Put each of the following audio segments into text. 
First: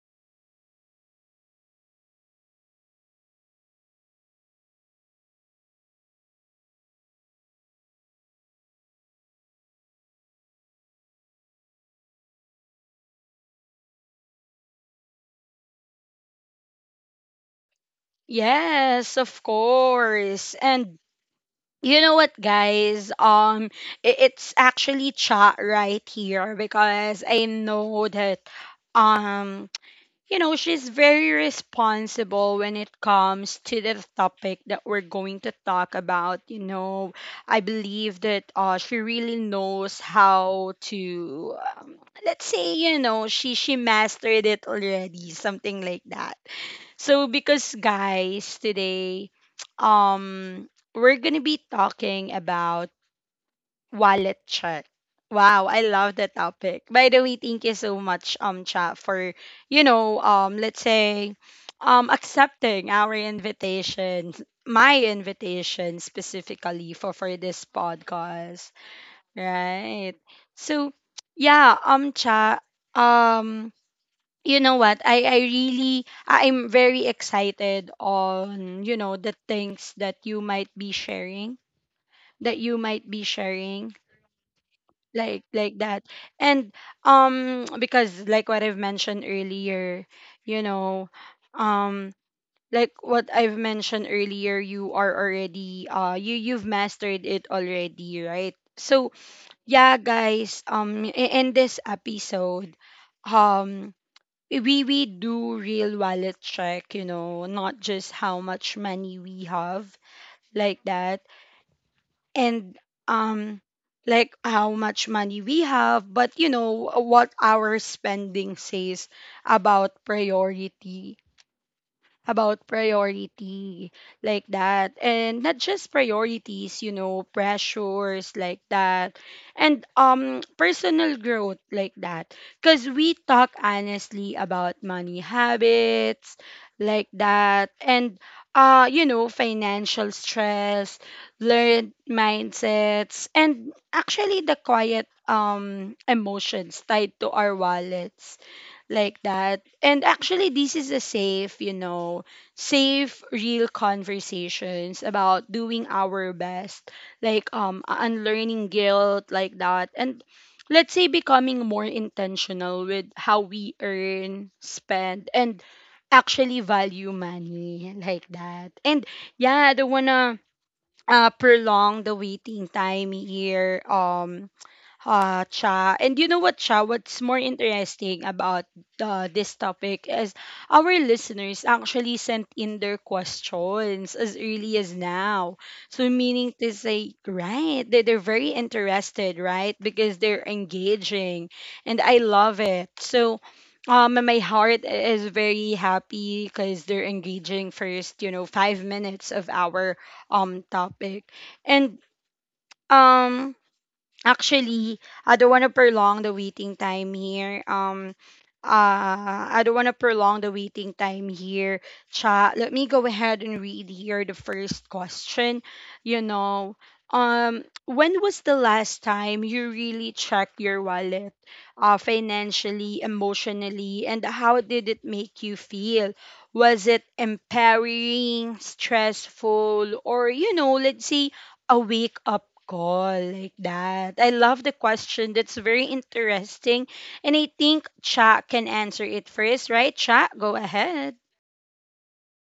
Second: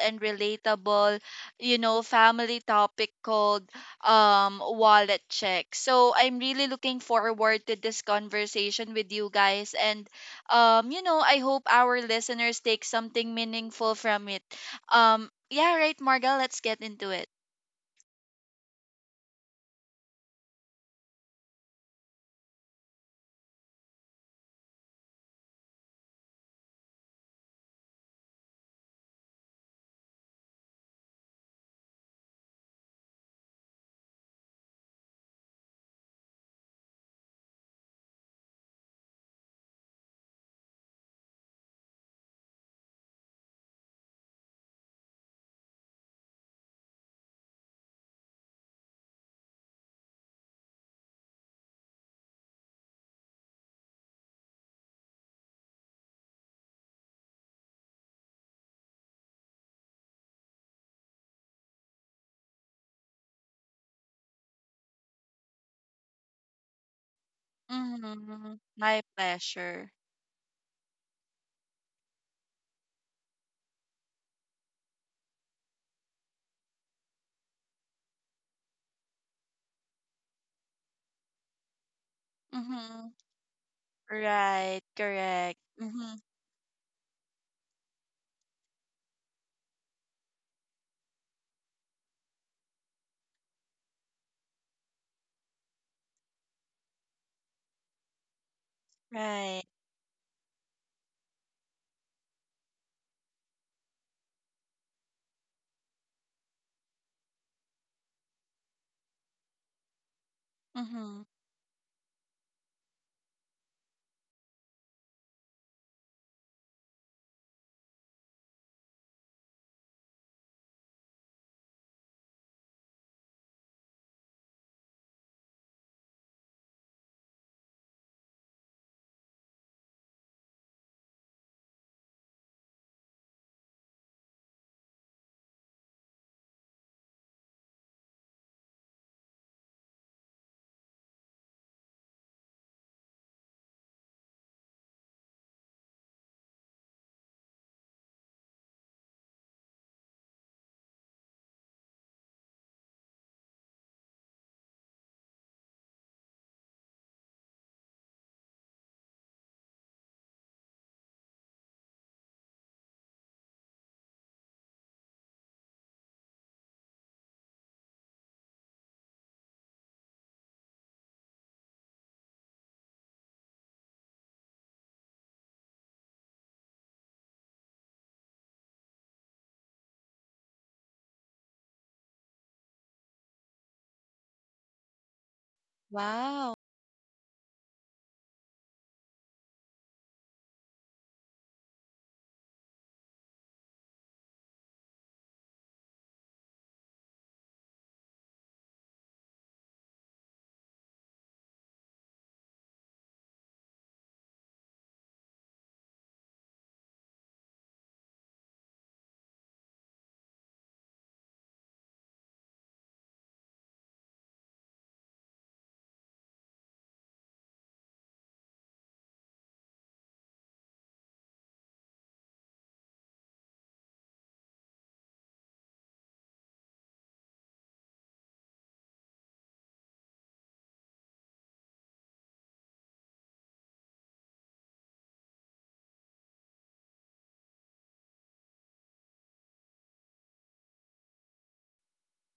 and relatable, family topic called wallet check. So I'm really looking forward to this conversation with you guys. And I hope our listeners take something meaningful from it. Yeah, right, Marga, let's get into it. Yes, of course. And you know what, guys? It's actually Cha right here, because I know that, um she's very responsible when it comes to the topic that we're going to talk about. I believe that she really knows how to, let's say, she mastered it already, something like that. So because, guys, today, um, we're gonna be talking about wallet chat. Wow, I love the topic. By the way, thank you so much, Cha, for, let's say, accepting our invitation, my invitation specifically for this Mm-hmm. podcast, My pleasure. right? So, yeah, Cha, um, you know what? I'm very excited on, the things that you might be sharing, that you Mm-hmm. might be sharing Right. like Correct. like that. Mm-hmm. And because like what I've mentioned earlier, you know um you are already, you've mastered it already, right? So Right. yeah, guys, in this episode, um we do real wallet check, not just how much money we have, like that. Mm-hmm. And um like how much money we have, but you know what our spending says about priority, about priority like that. And not just priorities, pressures, like that. And personal growth, like that. Because we talk honestly about money habits, like that. And financial stress, learned mindsets, and actually the quiet emotions tied to our wallets, like that. And actually, this is a safe, real conversations about doing our best, like, unlearning guilt, like that. And let's say becoming more intentional with how we earn, spend, and actually value money, like that. And yeah, I don't wanna prolong the waiting time here. Cha. And you know what, Cha? What's more interesting about this topic is, our listeners actually sent in their questions as early as now. So, meaning Wow. to say, right, they're very interested, right? Because they're engaging. And I love it. So, my heart is very happy because they're engaging first, 5 minutes of our topic. And, um, actually, I don't want to prolong the waiting time here. I don't want to prolong the waiting time here. Cha, let me go ahead and read here the first question. You know, when was the last time you really checked your wallet, financially, emotionally, and how did it make you feel? Was it empowering, stressful, or, let's say, a wake up call, like that? I love the question. That's very interesting. And I think Cha can answer it first, right? Cha, go ahead.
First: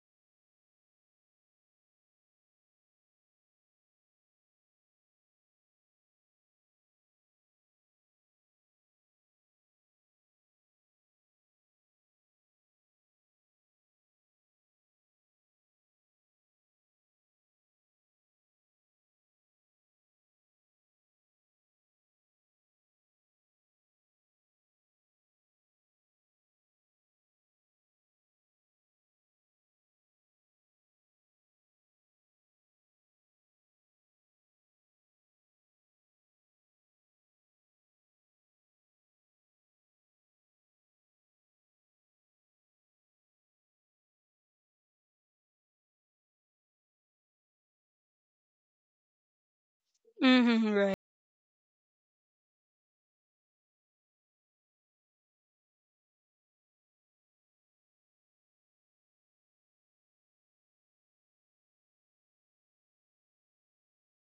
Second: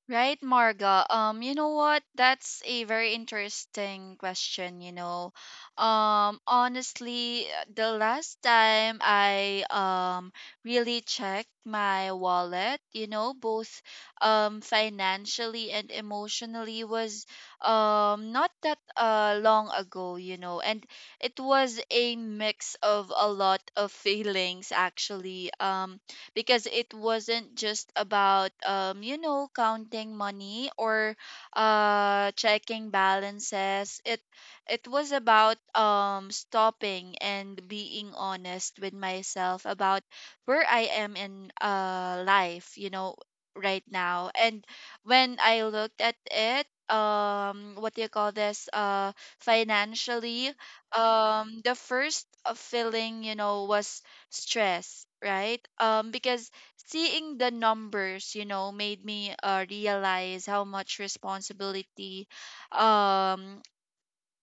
Right, Marga. You know what? That's a very interesting question. Honestly, the last time I really checked my wallet, both financially and emotionally was not that long ago. And it was a mix of a lot of feelings actually. Because it wasn't just about counting money or checking balances, it was about stopping and being honest with myself about where I am in life, right now. And when I looked at it, what do you call this, financially, Mm-hmm, right. The first feeling, was stress, right? Because seeing the numbers, made me realize how much responsibility, um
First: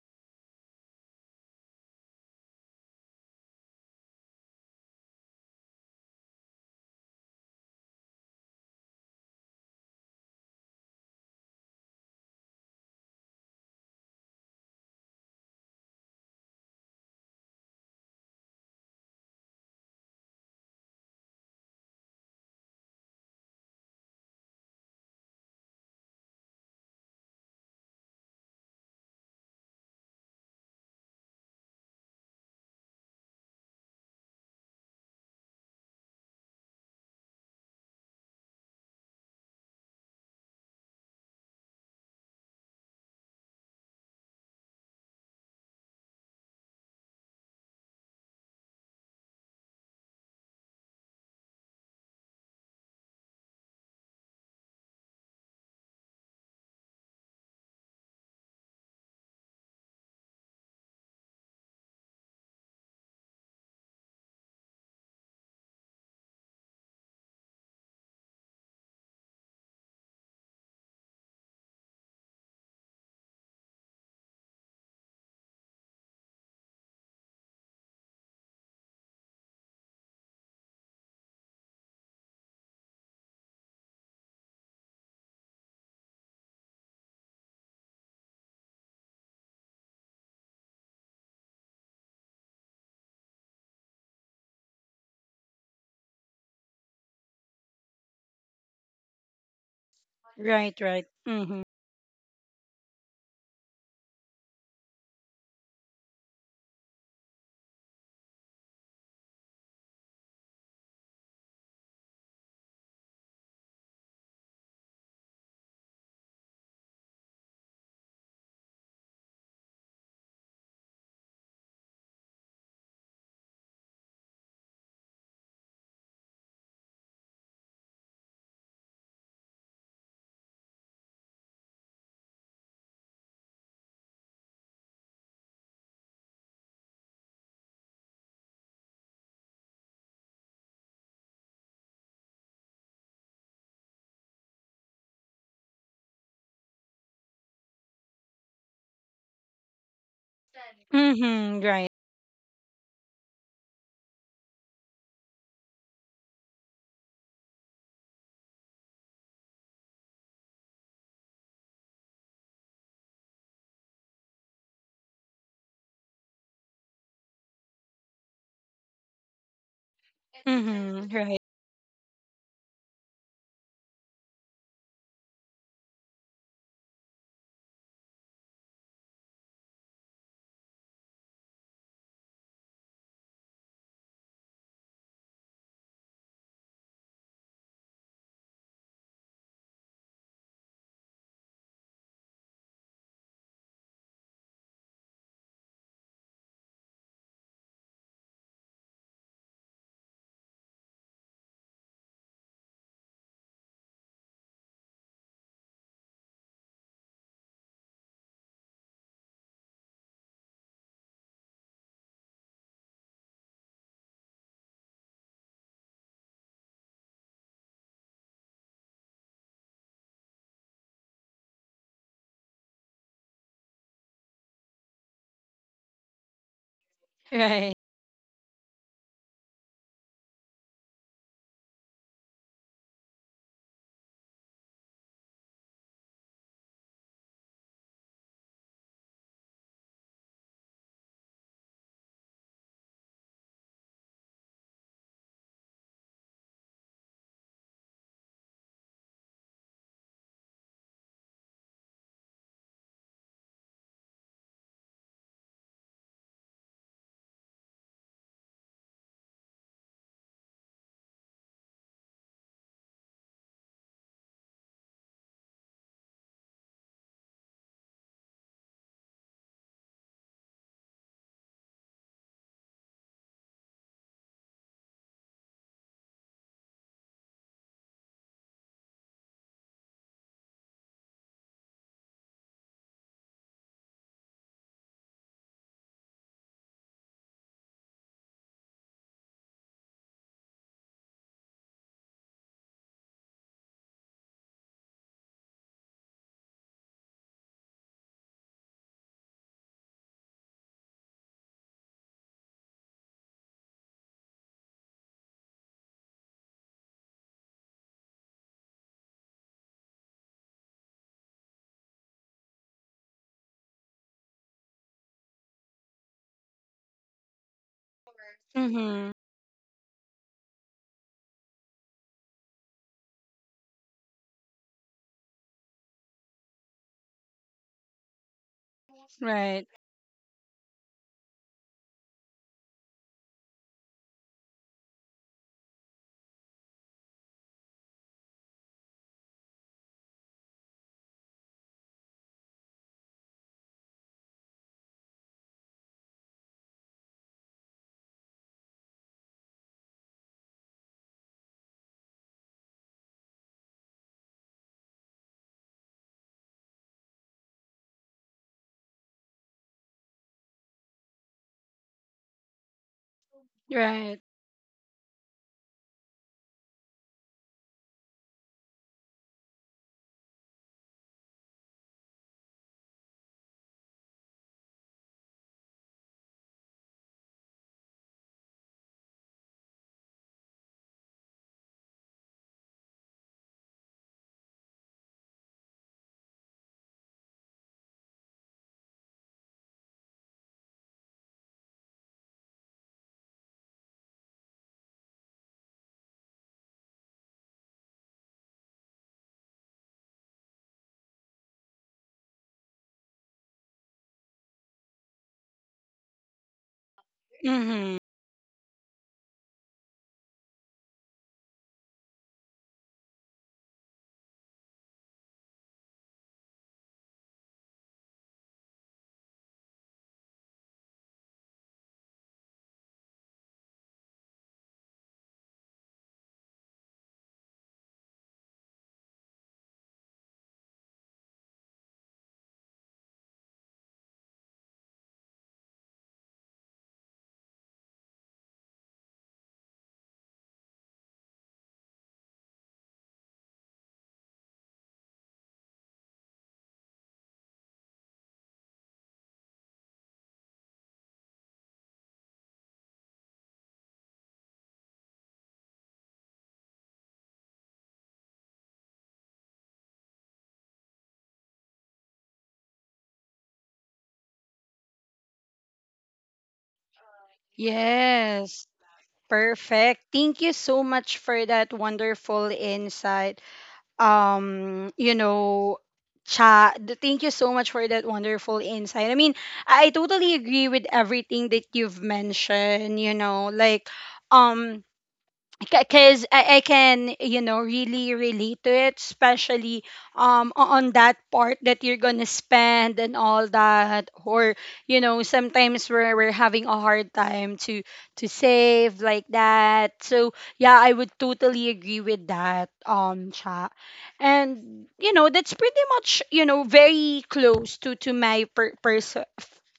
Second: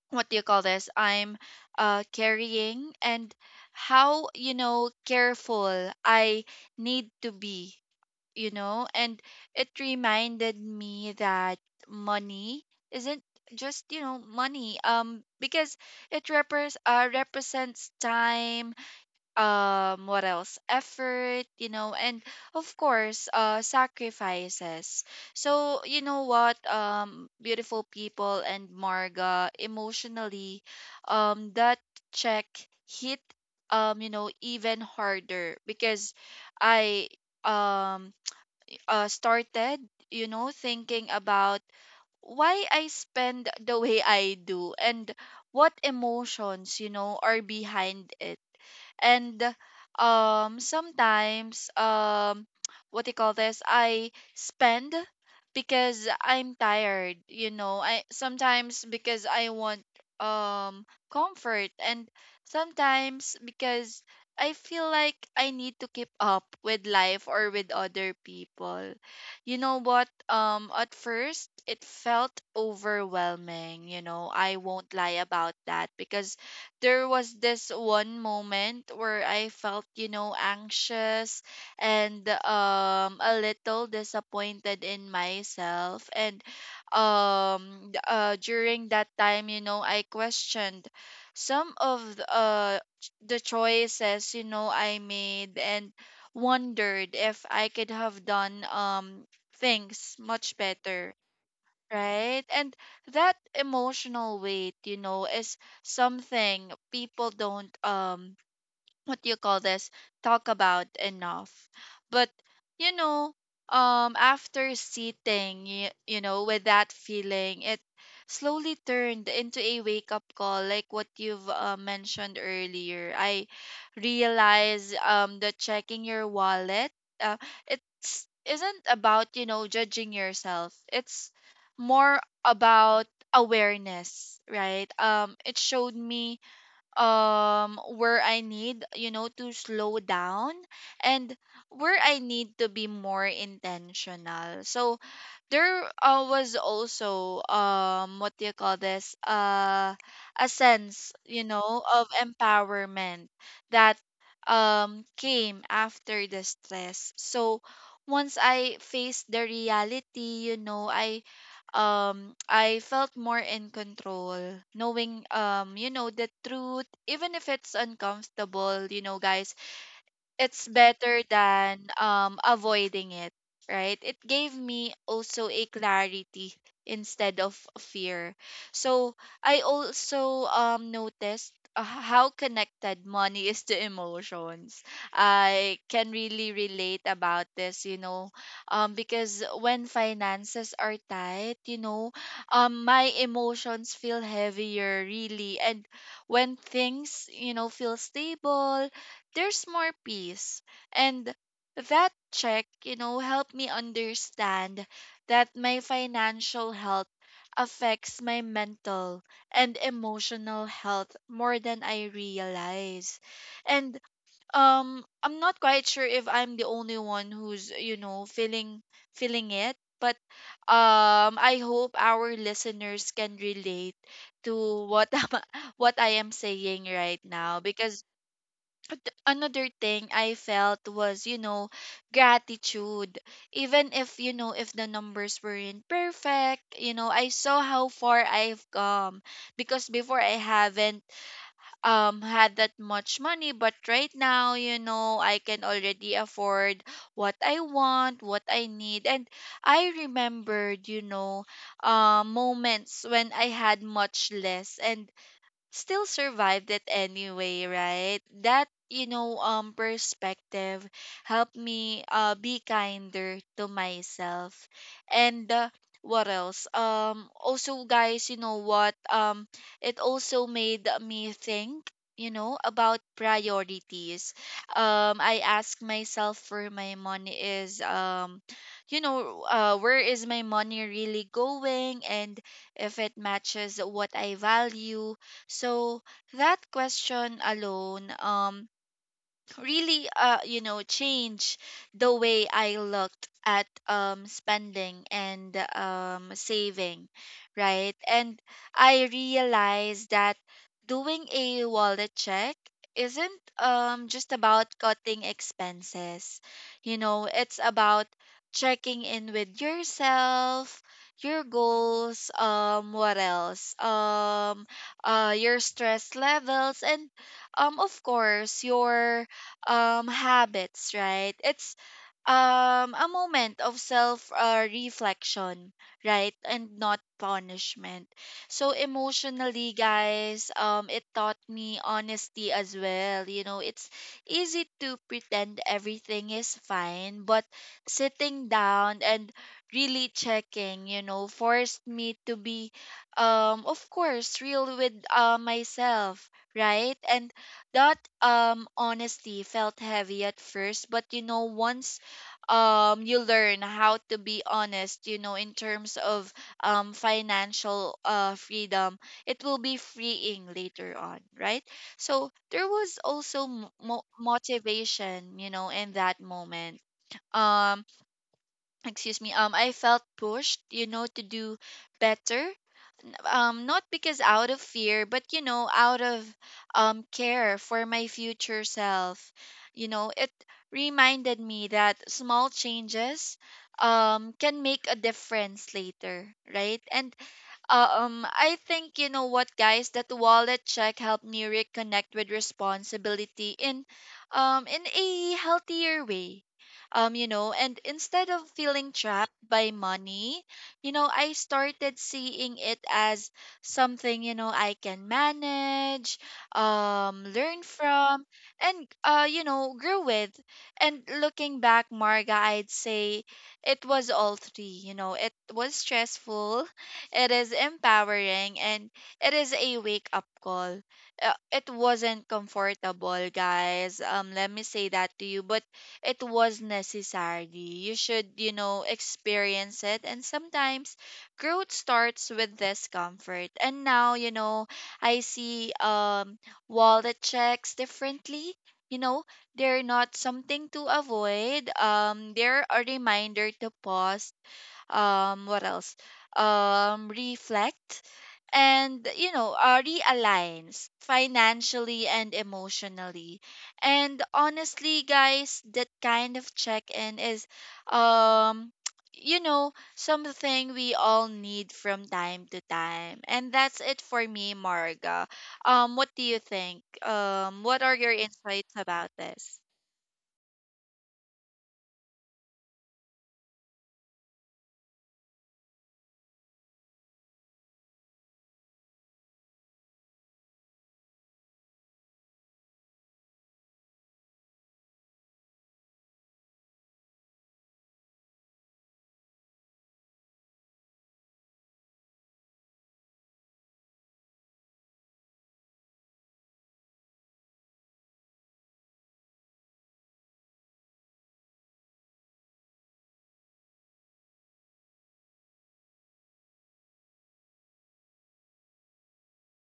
what do you call this, I'm carrying, and how, careful I need to be, and it reminded me that money isn't just, money. Because it represents time, what else effort, and of course sacrifices. So you know what, beautiful people and Marga, emotionally, that check hit, even harder, because I um started, thinking about why I spend the way I do and what emotions, are behind it. And sometimes, what do you call this, I spend because I'm tired, I sometimes, because I want um comfort, and sometimes because I feel like I need to keep up with life or with other people. You know what, at first it felt overwhelming, I won't lie about that. Because there was this one moment where I felt, anxious and a little disappointed in myself. And during that time, I questioned some of the, the choices, I made, and wondered if I could have done things much Right, right. better. Mm-hmm. Right? And that emotional weight, is something people don't, what do you call this, talk about enough. But you know after sitting, with that feeling, it slowly turned into a wake up call, like what you've mentioned earlier. I realized that checking your wallet, uh, it's isn't about, judging yourself, it's more about awareness, right? It showed me where I need, to slow down and where I need to be more intentional. So there was also, what do you call this? A sense, Mm-hmm, right. of empowerment that came after the stress. So once I faced the reality, I felt more in control, knowing, the truth. Even if it's uncomfortable, guys, it's Mm-hmm, better right. than avoiding it. Right? It gave me also a clarity instead of fear. So I also noticed, how connected money is to emotions. I can really relate about this, because when finances are tight, my emotions feel heavier really. And when things, feel stable, there's more peace. And that check, helped me understand that my financial health affects my mental and emotional health more than I realize. And I'm not quite sure if I'm the only one who's, feeling it, but I hope our listeners can relate to what what I am saying Right. right now. Because another thing I felt was, gratitude. Even if, you know, if the numbers weren't perfect, I saw how far I've come. Because before, I haven't had that much money, but right now, I can already afford what I want, what I need. And I remembered, moments when I had much less and still survived it anyway, right? That, perspective helped me be kinder to myself. And what else? Also guys, you know what? It also made me think, about priorities. I ask myself where my money is, where is my money really going, and if it matches what I value. So that question alone, really, change the way I looked at spending and saving, right? And I realized that doing a wallet check isn't just about cutting expenses, it's about checking in with yourself, your goals, what else your stress levels, and of course Mm-hmm. your habits, right? It's a moment of self reflection, right? And not punishment. So Right. emotionally guys, it taught me honesty as well. You know, it's easy to pretend everything is fine, but sitting down and really checking, forced me to be, of course, real with myself, right? And that honesty felt heavy at first. But once you learn how to be honest, in terms of financial freedom, it will be freeing later on, right? So there was also Right. motivation, in that moment. um Excuse me. I felt pushed, to do better. Not because out of fear, but, out of care for my future self. You know, it reminded me that small changes can make a difference later, right? And I think, you know what, guys. That wallet check helped me reconnect with responsibility in a healthier way. And instead of feeling trapped by money, I started seeing it as something, I can manage, learn Mm-hmm. from, and grow with. And looking back, Marga, I'd say it was all three. It was stressful, it is empowering, and it is a wake up call. It wasn't comfortable, guys. Let me say that to you, but it was necessary. You should, experience it, and sometimes growth starts with discomfort. And now, I see wallet checks differently. You know, they're not something to avoid. They're a reminder to pause, what else reflect, and, realigns financially and emotionally. And honestly guys, that kind of check-in is um something we all need from time to time. And that's it for me, Marga. What do you think? What are your Yes. insights about this? Perfect. Thank you so much for that wonderful insight. um you know cha, thank you so much for that wonderful insight. I mean, I totally agree with everything that you've mentioned, like, um because I can, really relate to it, especially on that part that you're gonna spend and all that, or, sometimes we're having a hard time to save, like that. So yeah, I would totally agree with that, chat. And, that's pretty much, very close to my per- pers-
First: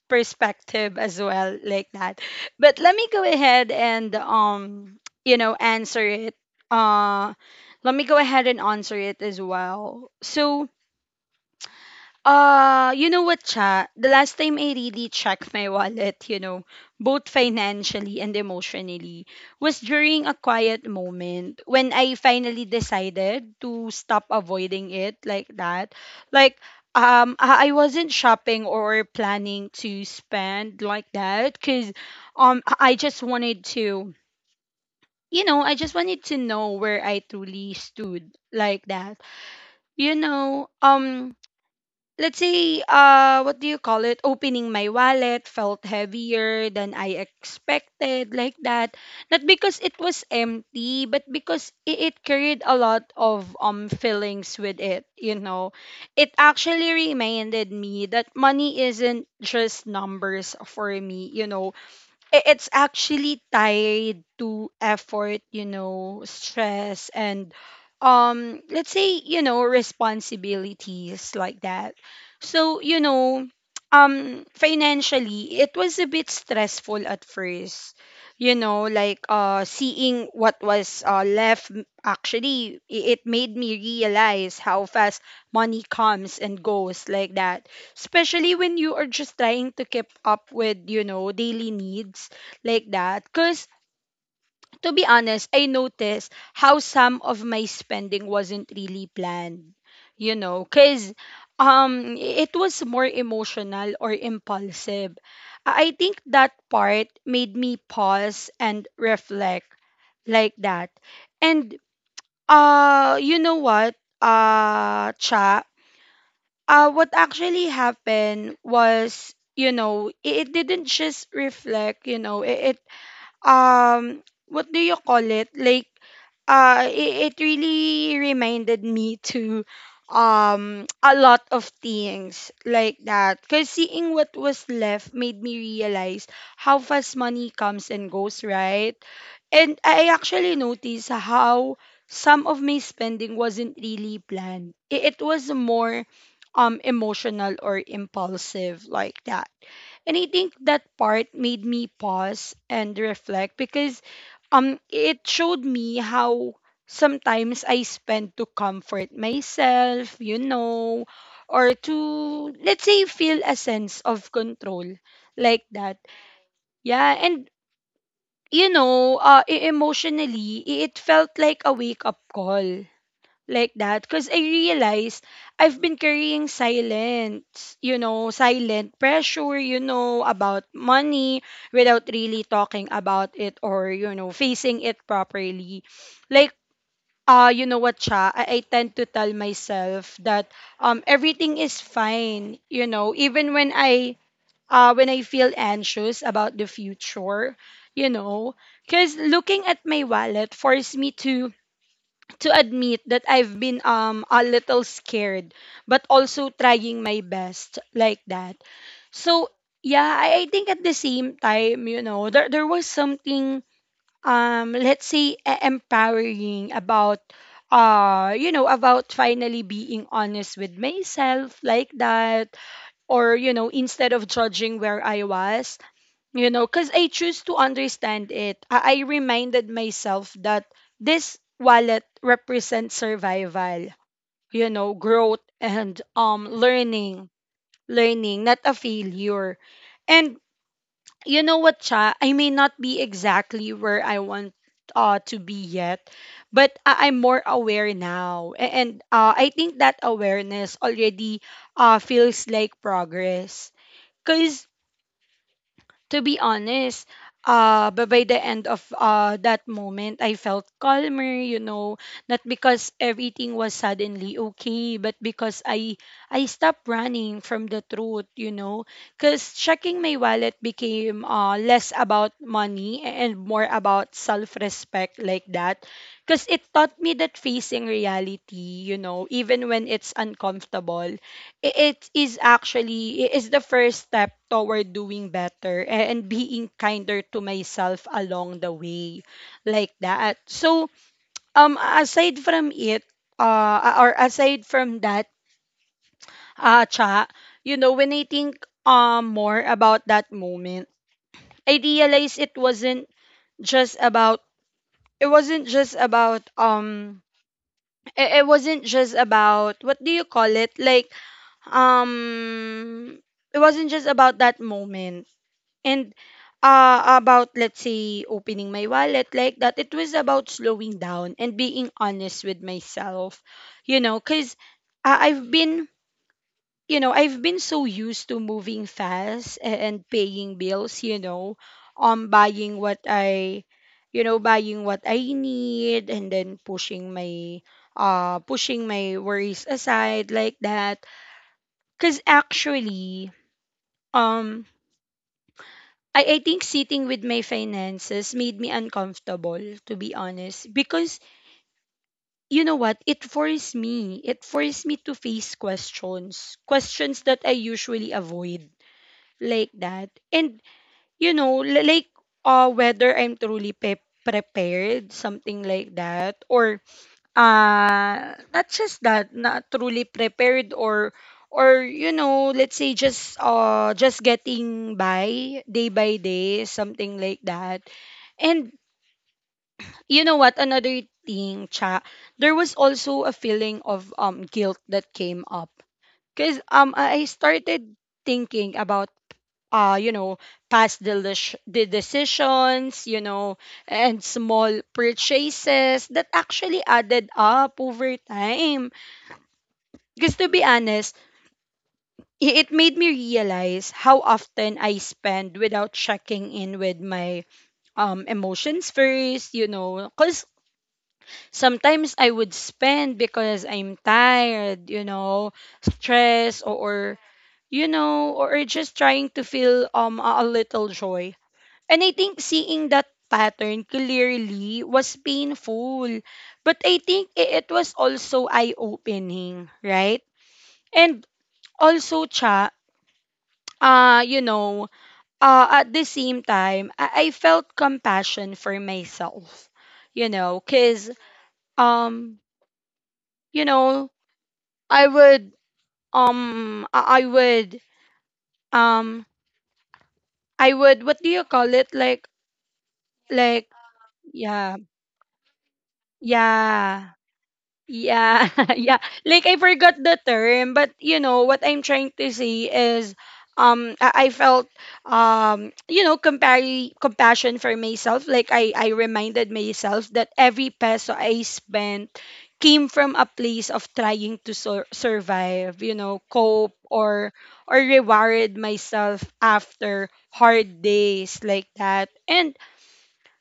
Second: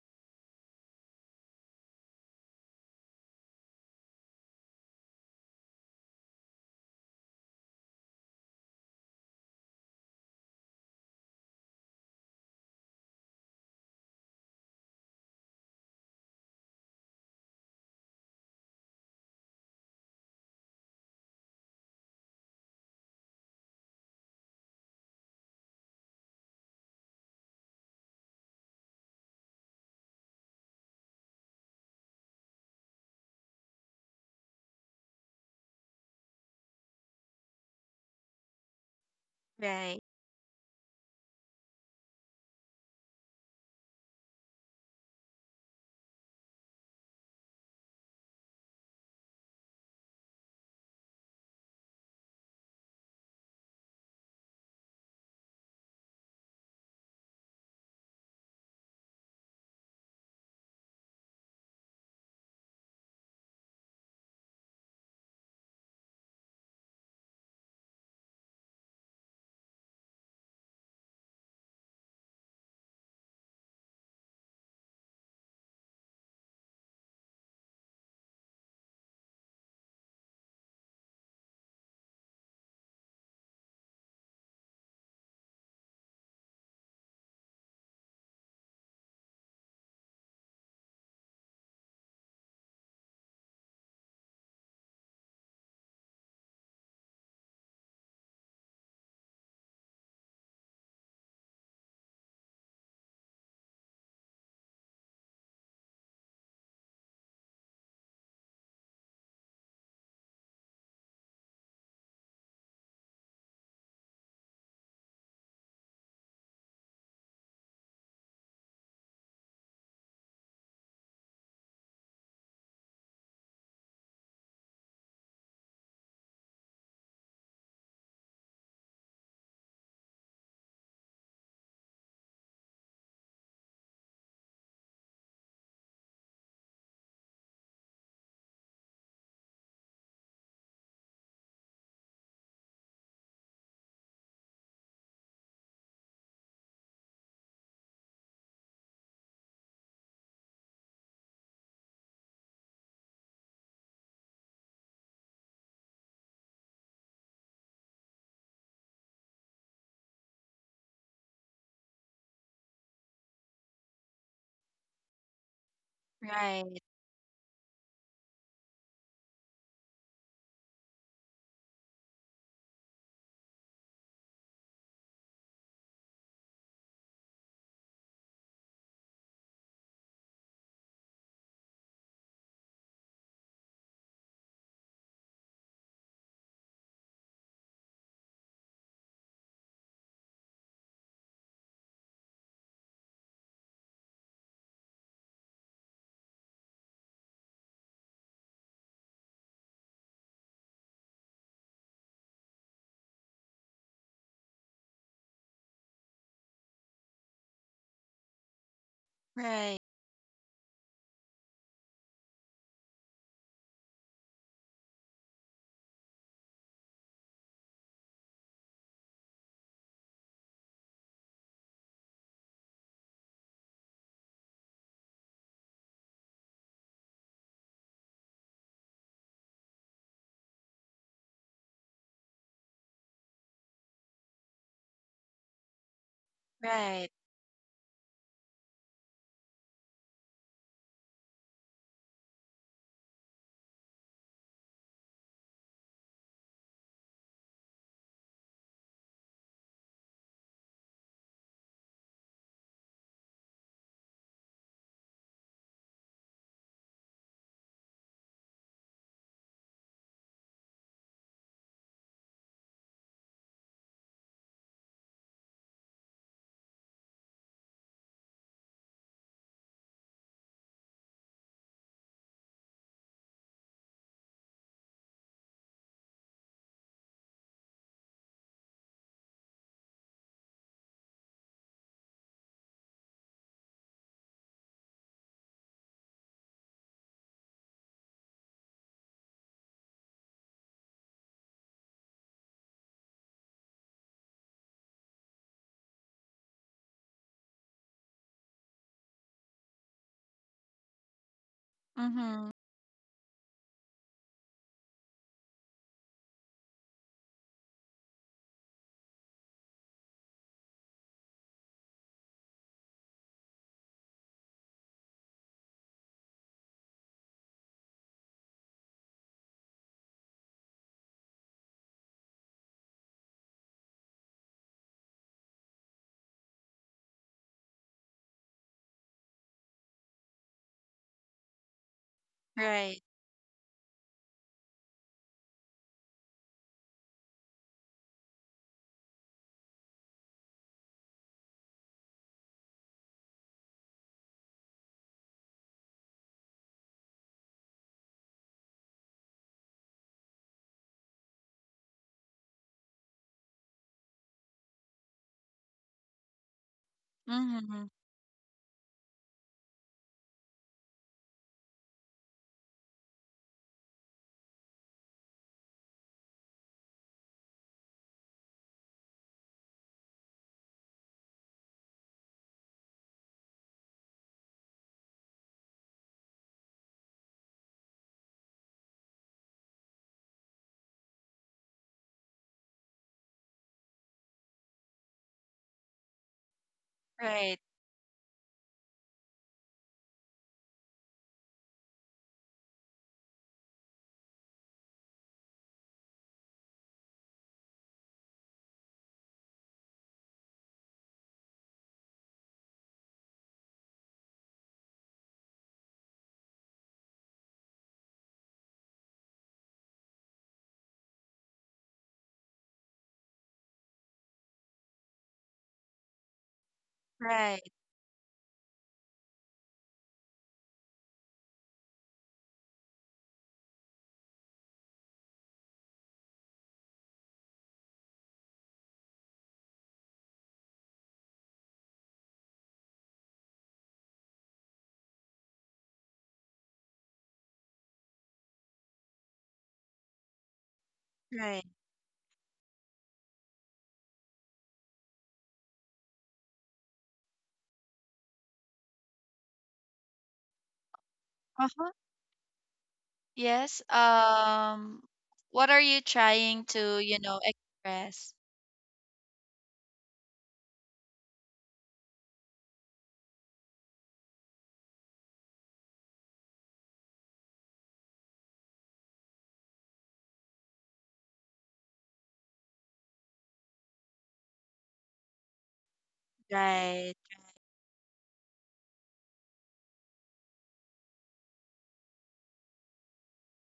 perspective as well, like that. But let me go ahead and, answer it. Uh, Let me go ahead and answer it as well. So, you know what, Cha? The last time I really checked my wallet, both financially and emotionally, was during a quiet moment when I finally decided to stop avoiding it, like that. Like, I wasn't shopping or planning to spend, like that, because, um, I I just wanted to I just wanted to know where I truly stood, like that. Right, You know, um let's say, what do you call it? Opening my wallet felt heavier than I expected, like that. Not because it was empty, but because it carried a lot of feelings with it. It actually reminded me that money isn't just numbers for me, it's actually tied to effort, stress, and let's say, responsibilities, like that. So, financially, it was a bit stressful at first. Like seeing what was left, actually, it made me realize how fast money comes and goes, like that, especially when you are just trying to keep up with, daily needs, like that. Because, to be honest, I noticed how some of my spending wasn't really planned, because it was more emotional or impulsive. I think that part made me pause and reflect, like that. And, you know what, Cha, what actually happened was, it didn't just reflect, it um what do you call it? Like, it really reminded me to, a lot of things, like that, because seeing what was left made me realize how fast money comes and goes, right? And I actually noticed how some of my spending wasn't really planned. It was more, emotional or impulsive, like that. And I think that part made me pause and reflect, because it showed me how sometimes I spend to comfort myself, or to, let's say, feel a sense of control, like that. right, Yeah. And, emotionally, it felt like a wake up call, like that, because I realized I've been carrying silence, silent pressure, about money without really talking about it, or, facing it properly. Like, you know what, Cha, I tend to tell myself that everything is fine, even when I feel anxious about the future, you know, because looking at my wallet forced me to admit that I've been, a little scared, but also trying my best, like that. So right, yeah, I think at the same time, there was something, let's say, empowering about, about finally being honest with myself, like that, or, instead of judging where I was, because I choose to understand it, I reminded myself that this wallet represents survival, growth, and right. learning, not a failure. And you know what, Cha? I may not be exactly where I want, to be yet, but I'm more aware now, and I think that awareness already, feels like progress, because, to be honest, but by the end of, that moment, I felt calmer, not because everything was suddenly okay, but because I stopped running from the truth, because checking my wallet became, less about money and more about self-respect, like that, because it taught me that facing reality, even when it's uncomfortable, I- it is actually, it is the first step toward doing better, and being kinder to myself along the way, like that. So, um aside from it aside from that, Cha, when I think, more about that moment, I Mm-hmm. realized just about it wasn't just about um it it wasn't just about what do you call it, like, um it wasn't just about that moment, and, about, let's say, opening my wallet, like that. It was about slowing down and being honest with myself, cuz, i've been I've been so used to moving fast, and paying bills, um buying Right. what i buying what I need, and then pushing my worries aside, like that. Cuz actually, um I think sitting with my finances made me uncomfortable, to be honest, because, you know what, it forced me to face questions that I Mhm. usually avoid, like that. And, like, whether I'm truly, prepared, something like that, or, not just that, not truly prepared, or Let's say just getting by day by day, something like that. And you know what, another thing cha, there was also a feeling of guilt that came up because I Right, started thinking about uh, you know, the decisions, and small purchases that actually added up over time. Because to be honest, it made me realize how often I spend without checking in with my emotions first, you know, because sometimes I would spend because I'm tired, you know, stressed or right, you know, or just trying to feel a little joy. And I think seeing that pattern clearly was painful. But I think it was also eye opening, right? And also, Cha, uh, you know, at the same time, I felt compassion for myself, you know, because, right. um, you know, I would, um, I I would, um, I would, what do you Uh-huh. call it? Yes. Like, yeah, What are you trying to, yeah, express? yeah, yeah. Like I forgot the term, but you know what I'm trying to say is, I felt, you know, compare compassion for myself. Like I reminded myself that every peso I spent came from a place of trying to survive, you know, cope Right, or reward myself after hard days, like that. And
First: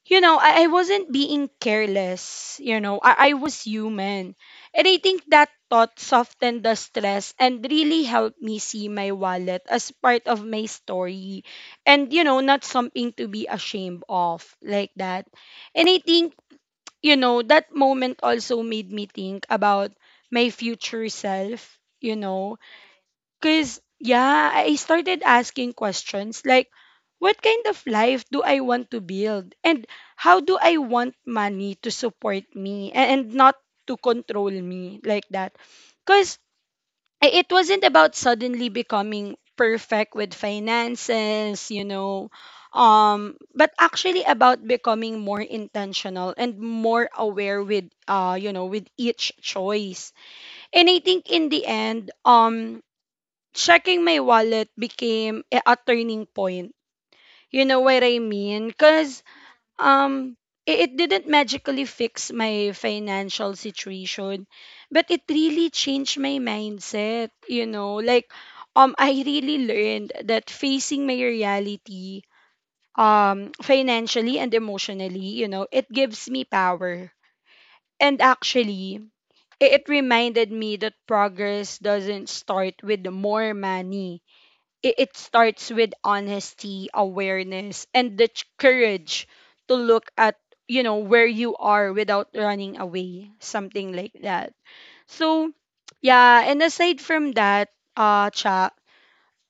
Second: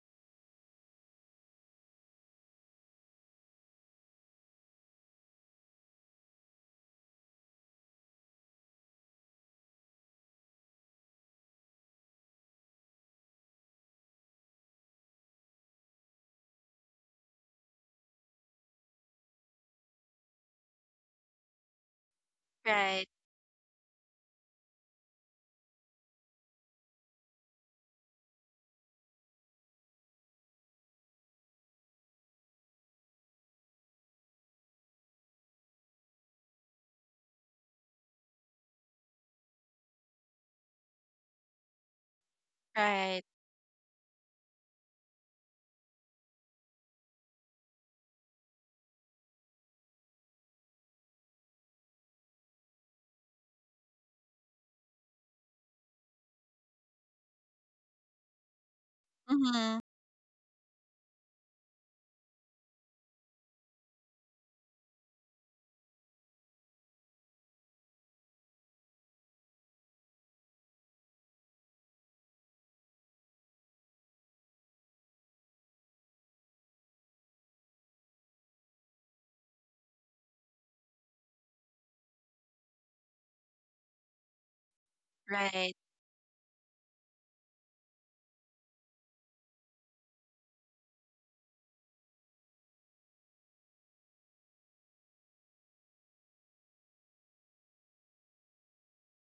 you know, I wasn't being careless. You know, I was human. And I think that thought softened the stress and really helped me see my wallet as part of my story and, you know, not something to be ashamed of, like that. And I think, you know, that moment also made me think about my future self, you know. right, Cause yeah, I started asking questions like, what kind of life do I want to build? And how do I want money to support me and not to control me, like that? Cause it wasn't about suddenly becoming perfect with finances, right. But actually about becoming more intentional and more aware with, with each choice. And I think in the end, checking my wallet became a turning point. You know what I mean? Because Mm-hmm. um, it didn't magically fix my financial situation, but it really changed my mindset. You know, like I really learned that facing my reality, financially and emotionally, you know, it gives me power. And actually, it reminded me that progress doesn't start with more money. It starts with Right, honesty, awareness, and the courage to look at, you know, where you are without running away, something like that. So, yeah, and aside from that, cha,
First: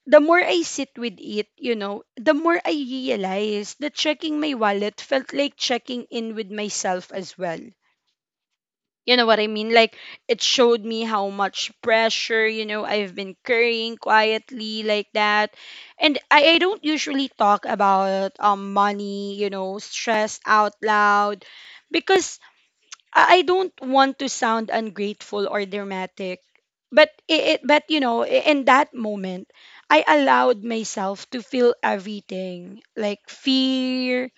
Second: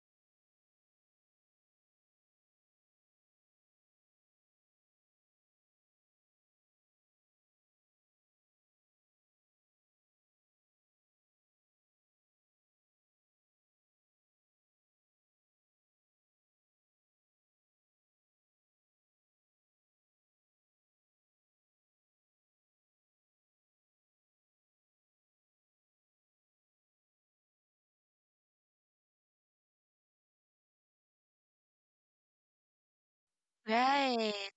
the more I sit with it, you know, the more I realize that checking my wallet felt like checking in with myself as well. You know what I mean? Like it showed me how much pressure, you know, I've been carrying quietly, like that. And I don't usually talk about money, you know, stress out loud because I don't want to sound ungrateful or dramatic. But it but you know, in that moment, I allowed myself to feel everything, like right, fear,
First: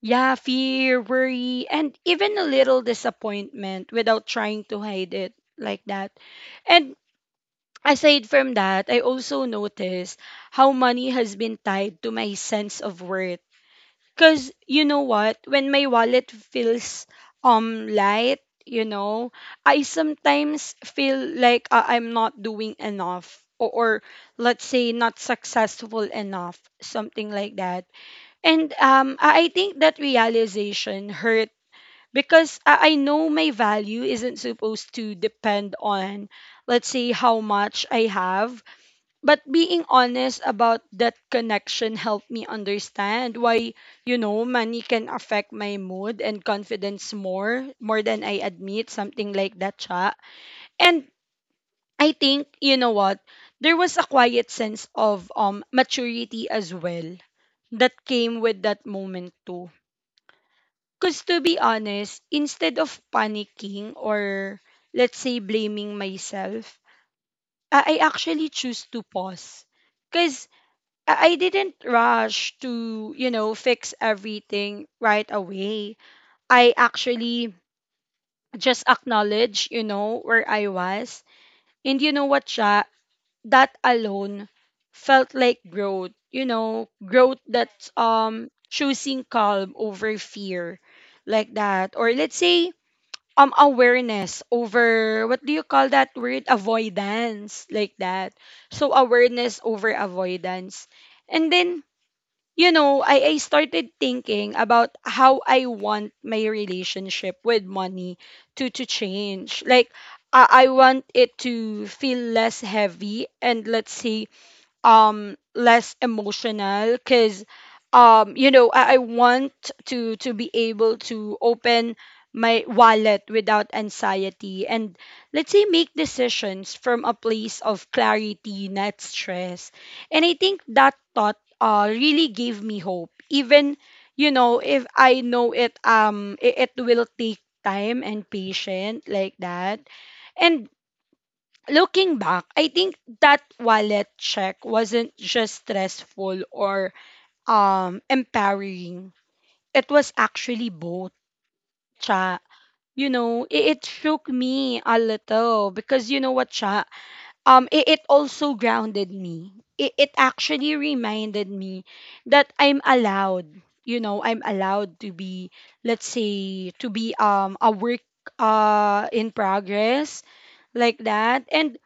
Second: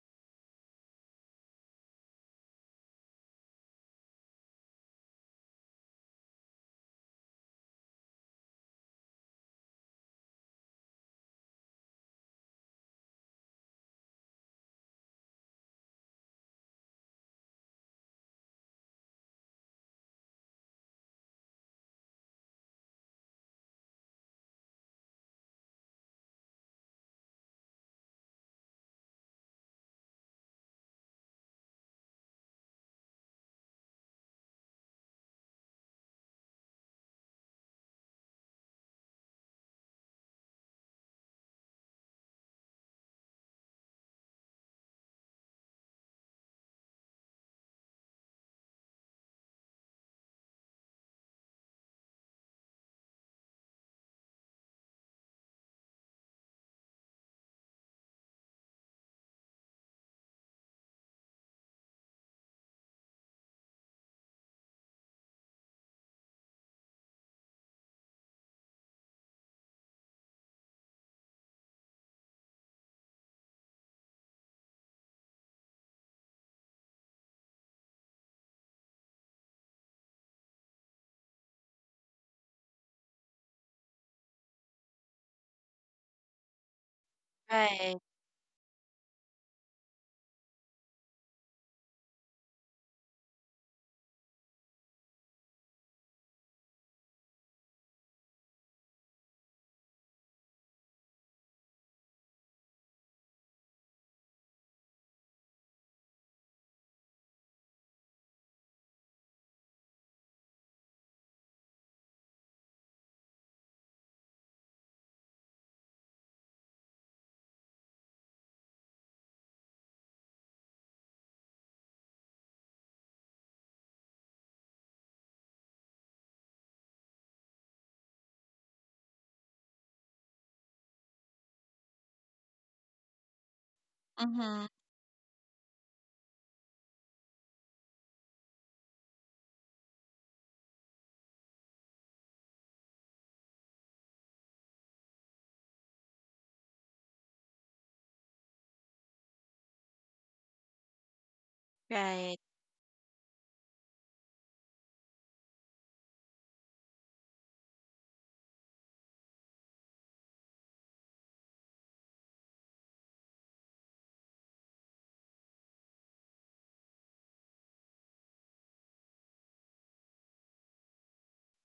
yeah, fear, worry, and even a little disappointment without trying to hide it, like that. And aside from that, I also noticed how money has been tied to my sense of worth. Cause you know what? When my wallet feels light, you know, I sometimes feel like I'm not doing enough or let's say, not successful enough, something like that. And I think that realization hurt because I know my value isn't supposed to depend on, let's say, how much I have. But being honest about that connection helped me understand why, you know, money can affect my mood and confidence more than I admit, something like that, cha. And I think, you know what, there was a quiet sense of maturity as well that came with that moment too because, to be honest, instead of panicking or, let's say, blaming myself, I actually choose to pause. Because I didn't rush to, you know, fix everything right away. I actually just acknowledge, you know, where I was. And you know what, siya, that alone felt like growth, you know, growth that's right. Choosing calm over fear, like that. Or let's say awareness over, what do you call that word, avoidance, like that. So awareness over avoidance. And then, you know, I started thinking about how I want my relationship with money to change. Like I want it to feel less heavy and, let's say, less emotional, because you know, I want to be able to open my wallet without anxiety and, let's say, make decisions from a place of clarity, not stress. And I think that thought really gave me hope, even you know if Mm-hmm. I know it it will take time and patience, like that. And looking back, I think that wallet check wasn't just stressful or empowering. It was actually both, cha. Right, You know, it shook me a little because you know what, cha. It also grounded me. It actually reminded me that I'm allowed. You know, I'm allowed to be, let's say, to be a work in progress, like that. And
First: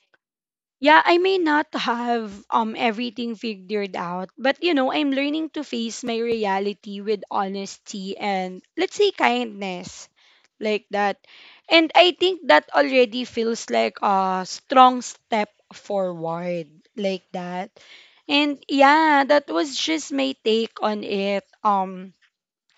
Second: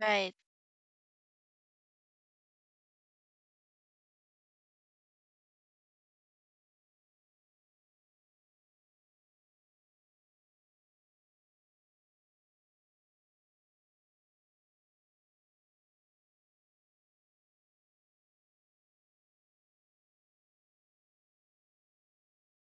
right. yeah, I may not have everything figured out, but you know, I'm learning to face my reality with honesty and, let's say, kindness, like that. And I think that already feels like a strong step forward, like that. And yeah, that was just my take on it. Um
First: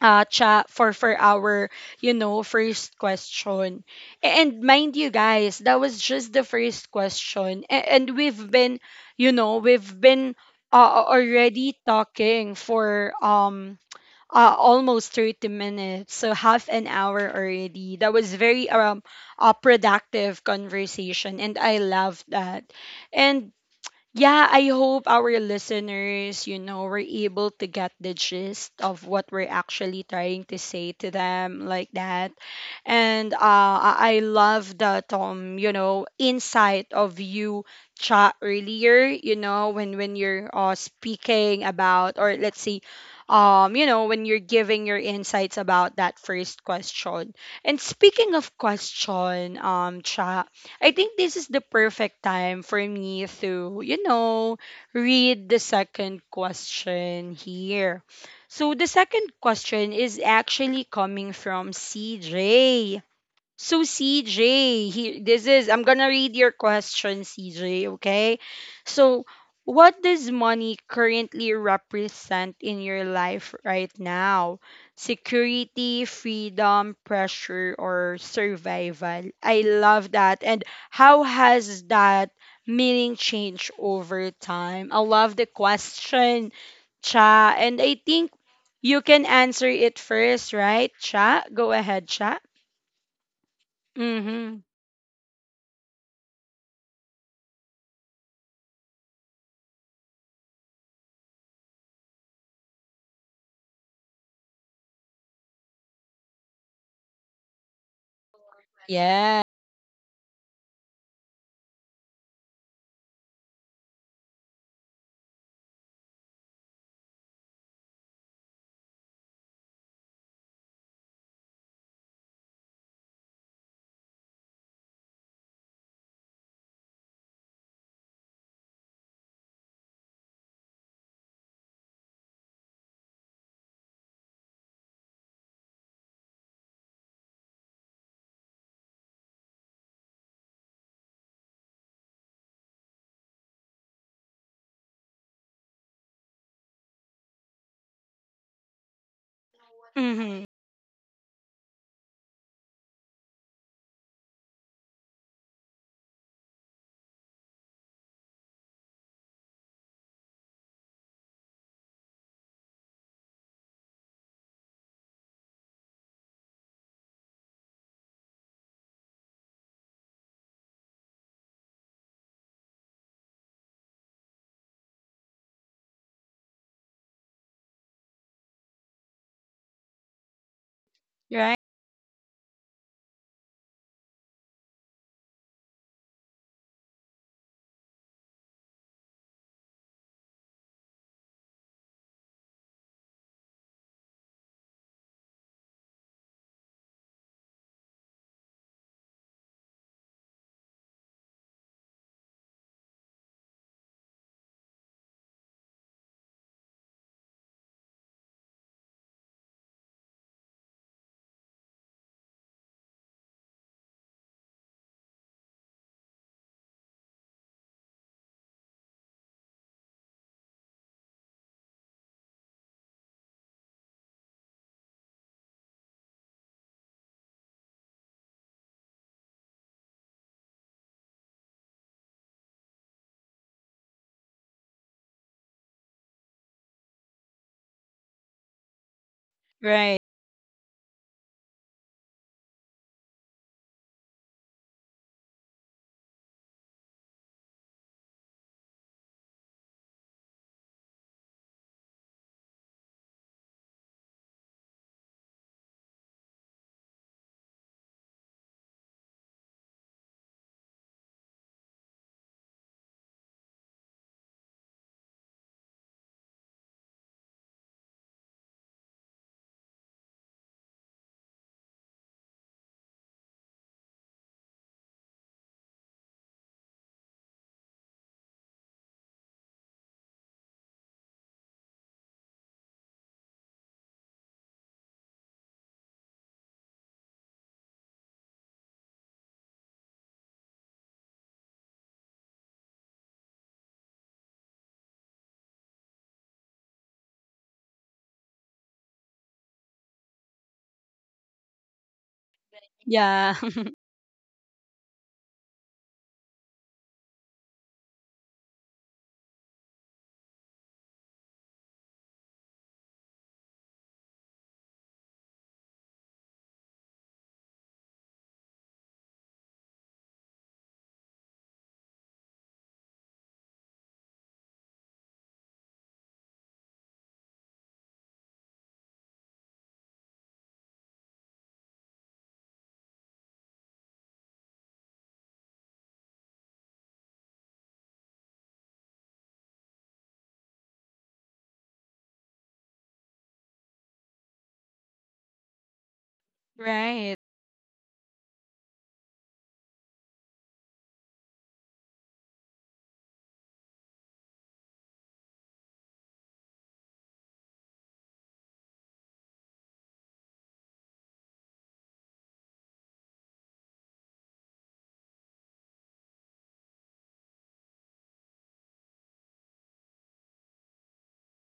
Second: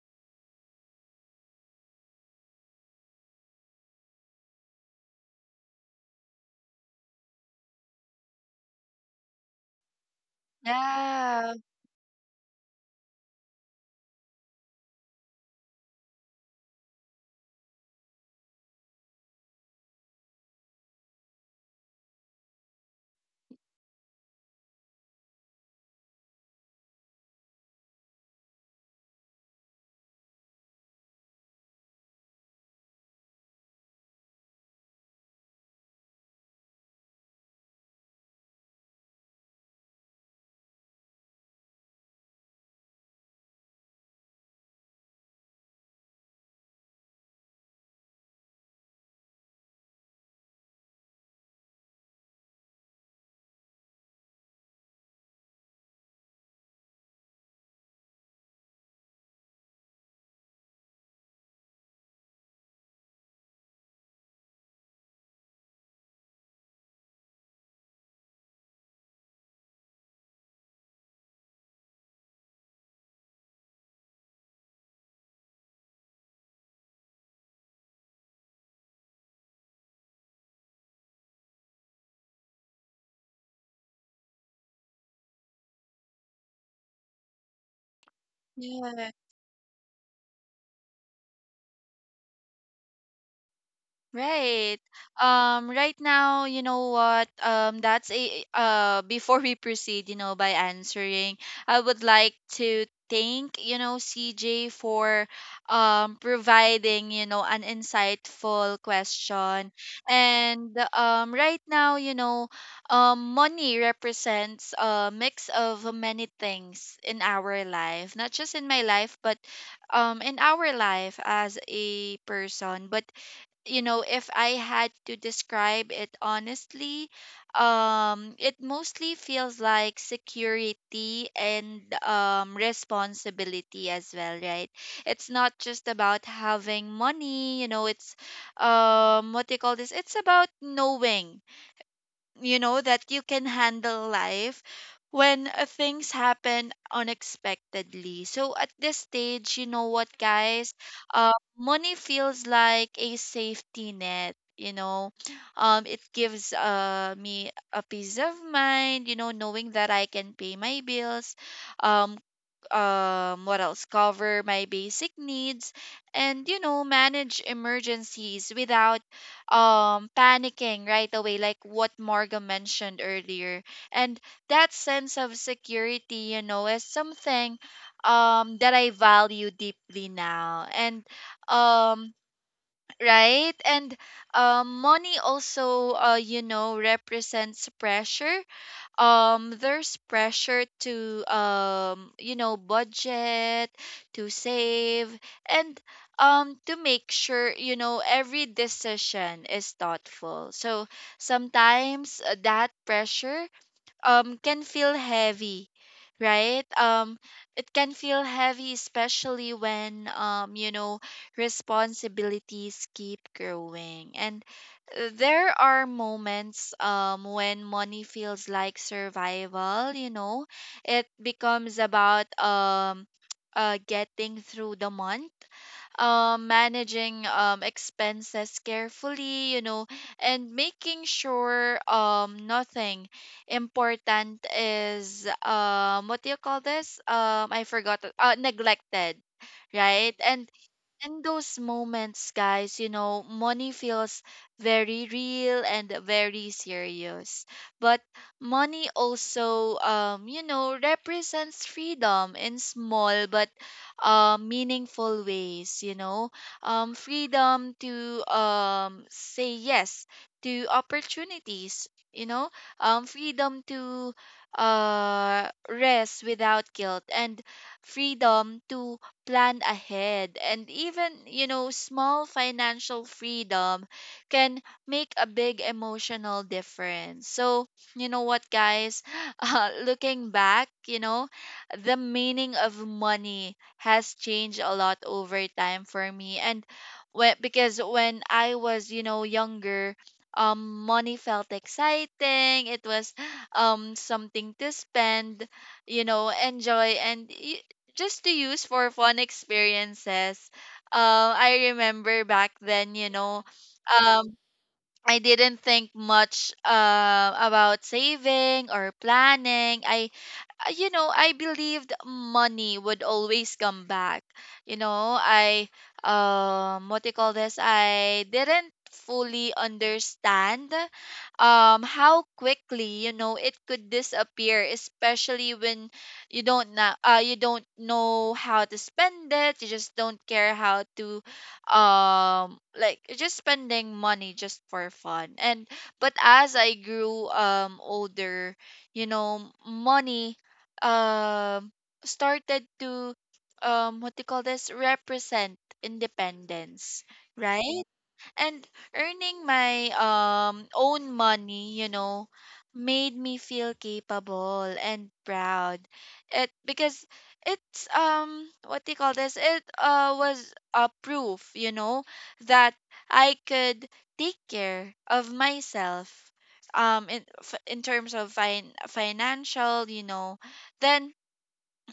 uh chat, for our you know first question. And mind you guys, that was just the first question. And we've been, you know, we've been Yeah, already talking for almost 30 minutes, so half an hour already. That was very a productive conversation, and I love that. And yeah, I hope our listeners, you know, were able to get the gist of what we're actually trying to say to them, like that. And I love that, you know, insight of you chat earlier, you know, when you're speaking about, or let's see, you know, when you're giving your insights about that first question. And speaking of question, chat, I think this is the perfect time for me to, you know, read the second question here. So the second question is actually coming from CJ. So CJ, he, this is I'm gonna read your question, CJ. Okay, so what does money currently represent in your life right now? Security, freedom, pressure, or survival? I love that. And how has that meaning changed over time? I love the question, Cha. And I think yeah. you can answer it first, right, Cha? Go ahead, Cha. Right. Mm-hmm. Right now, you know what? That's a before we proceed, by answering, I would like to thank, CJ for providing, an insightful question. Yeah. And right now, money represents a mix of many things in our life, not just in my life, but in our life as a person. But if I had to describe it honestly, it mostly feels like security and, responsibility as well, right? It's not just about having money, it's, what do you call this? It's about knowing that you can handle life when things happen unexpectedly. So at this stage, you know what, guys? Mm-hmm. uh, Money feels like a safety net, it gives me a peace of mind, knowing that I can pay my bills, um what else, cover my basic needs, and, manage emergencies without panicking right away, like what Marga mentioned earlier. And that sense of security, is something that I value deeply now. And Right. um right and money also represents pressure. There's pressure to budget, to save, and to make sure, every decision is thoughtful. So sometimes that pressure can feel heavy. right um it can feel heavy, especially when, responsibilities keep growing. And there are moments when money feels like survival, it becomes about getting through the month, managing expenses carefully, and making sure nothing important is what do you call this? I forgot neglected, right? Right. And in those moments, guys, money feels very real and very serious. But money also, represents freedom in small but meaningful ways, freedom to say yes to opportunities, freedom to rest without guilt, and freedom to plan ahead. And even, small financial freedom can make a big emotional difference. So, you know what, guys? Looking back, the meaning of money has changed a lot over time for me. And because when I was, younger, money felt exciting. It was something to spend, enjoy, and just to use for fun experiences. I remember back then, Yeah. um, I didn't think much about saving or planning. I believed money would always come back. You know, I what do you call this? I didn't fully understand how quickly, it could disappear, especially when you don't you don't know how to spend it. You just don't care how to like you're just spending money just for fun. And But as I grew older, you know, money um started to what do you call this represent independence, Right. right? And earning my own money, made me feel capable and proud. It because it's what do you call this? It was a proof, that I could take care of myself in in terms of financial, then.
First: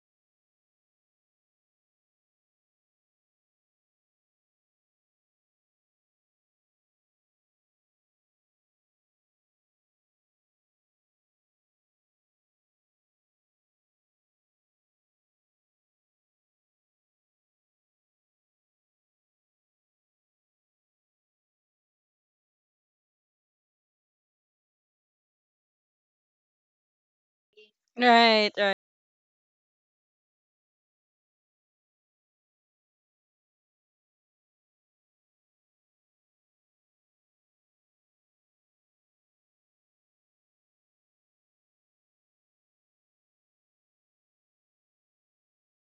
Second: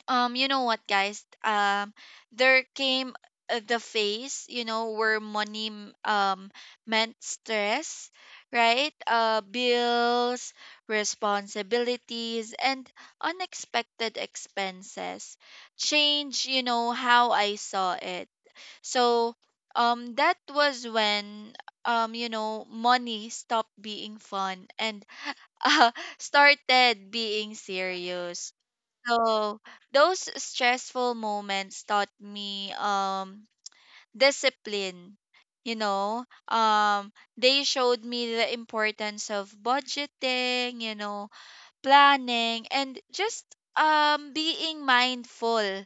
You know what, guys? There came the phase, where money meant stress, right? Bills, responsibilities, and unexpected expenses change, how I saw it. So, that was when, money stopped being fun and uh, started being serious. Right. Right. So those stressful moments taught me discipline, you know. Um they showed me the importance of budgeting, planning, and just being mindful,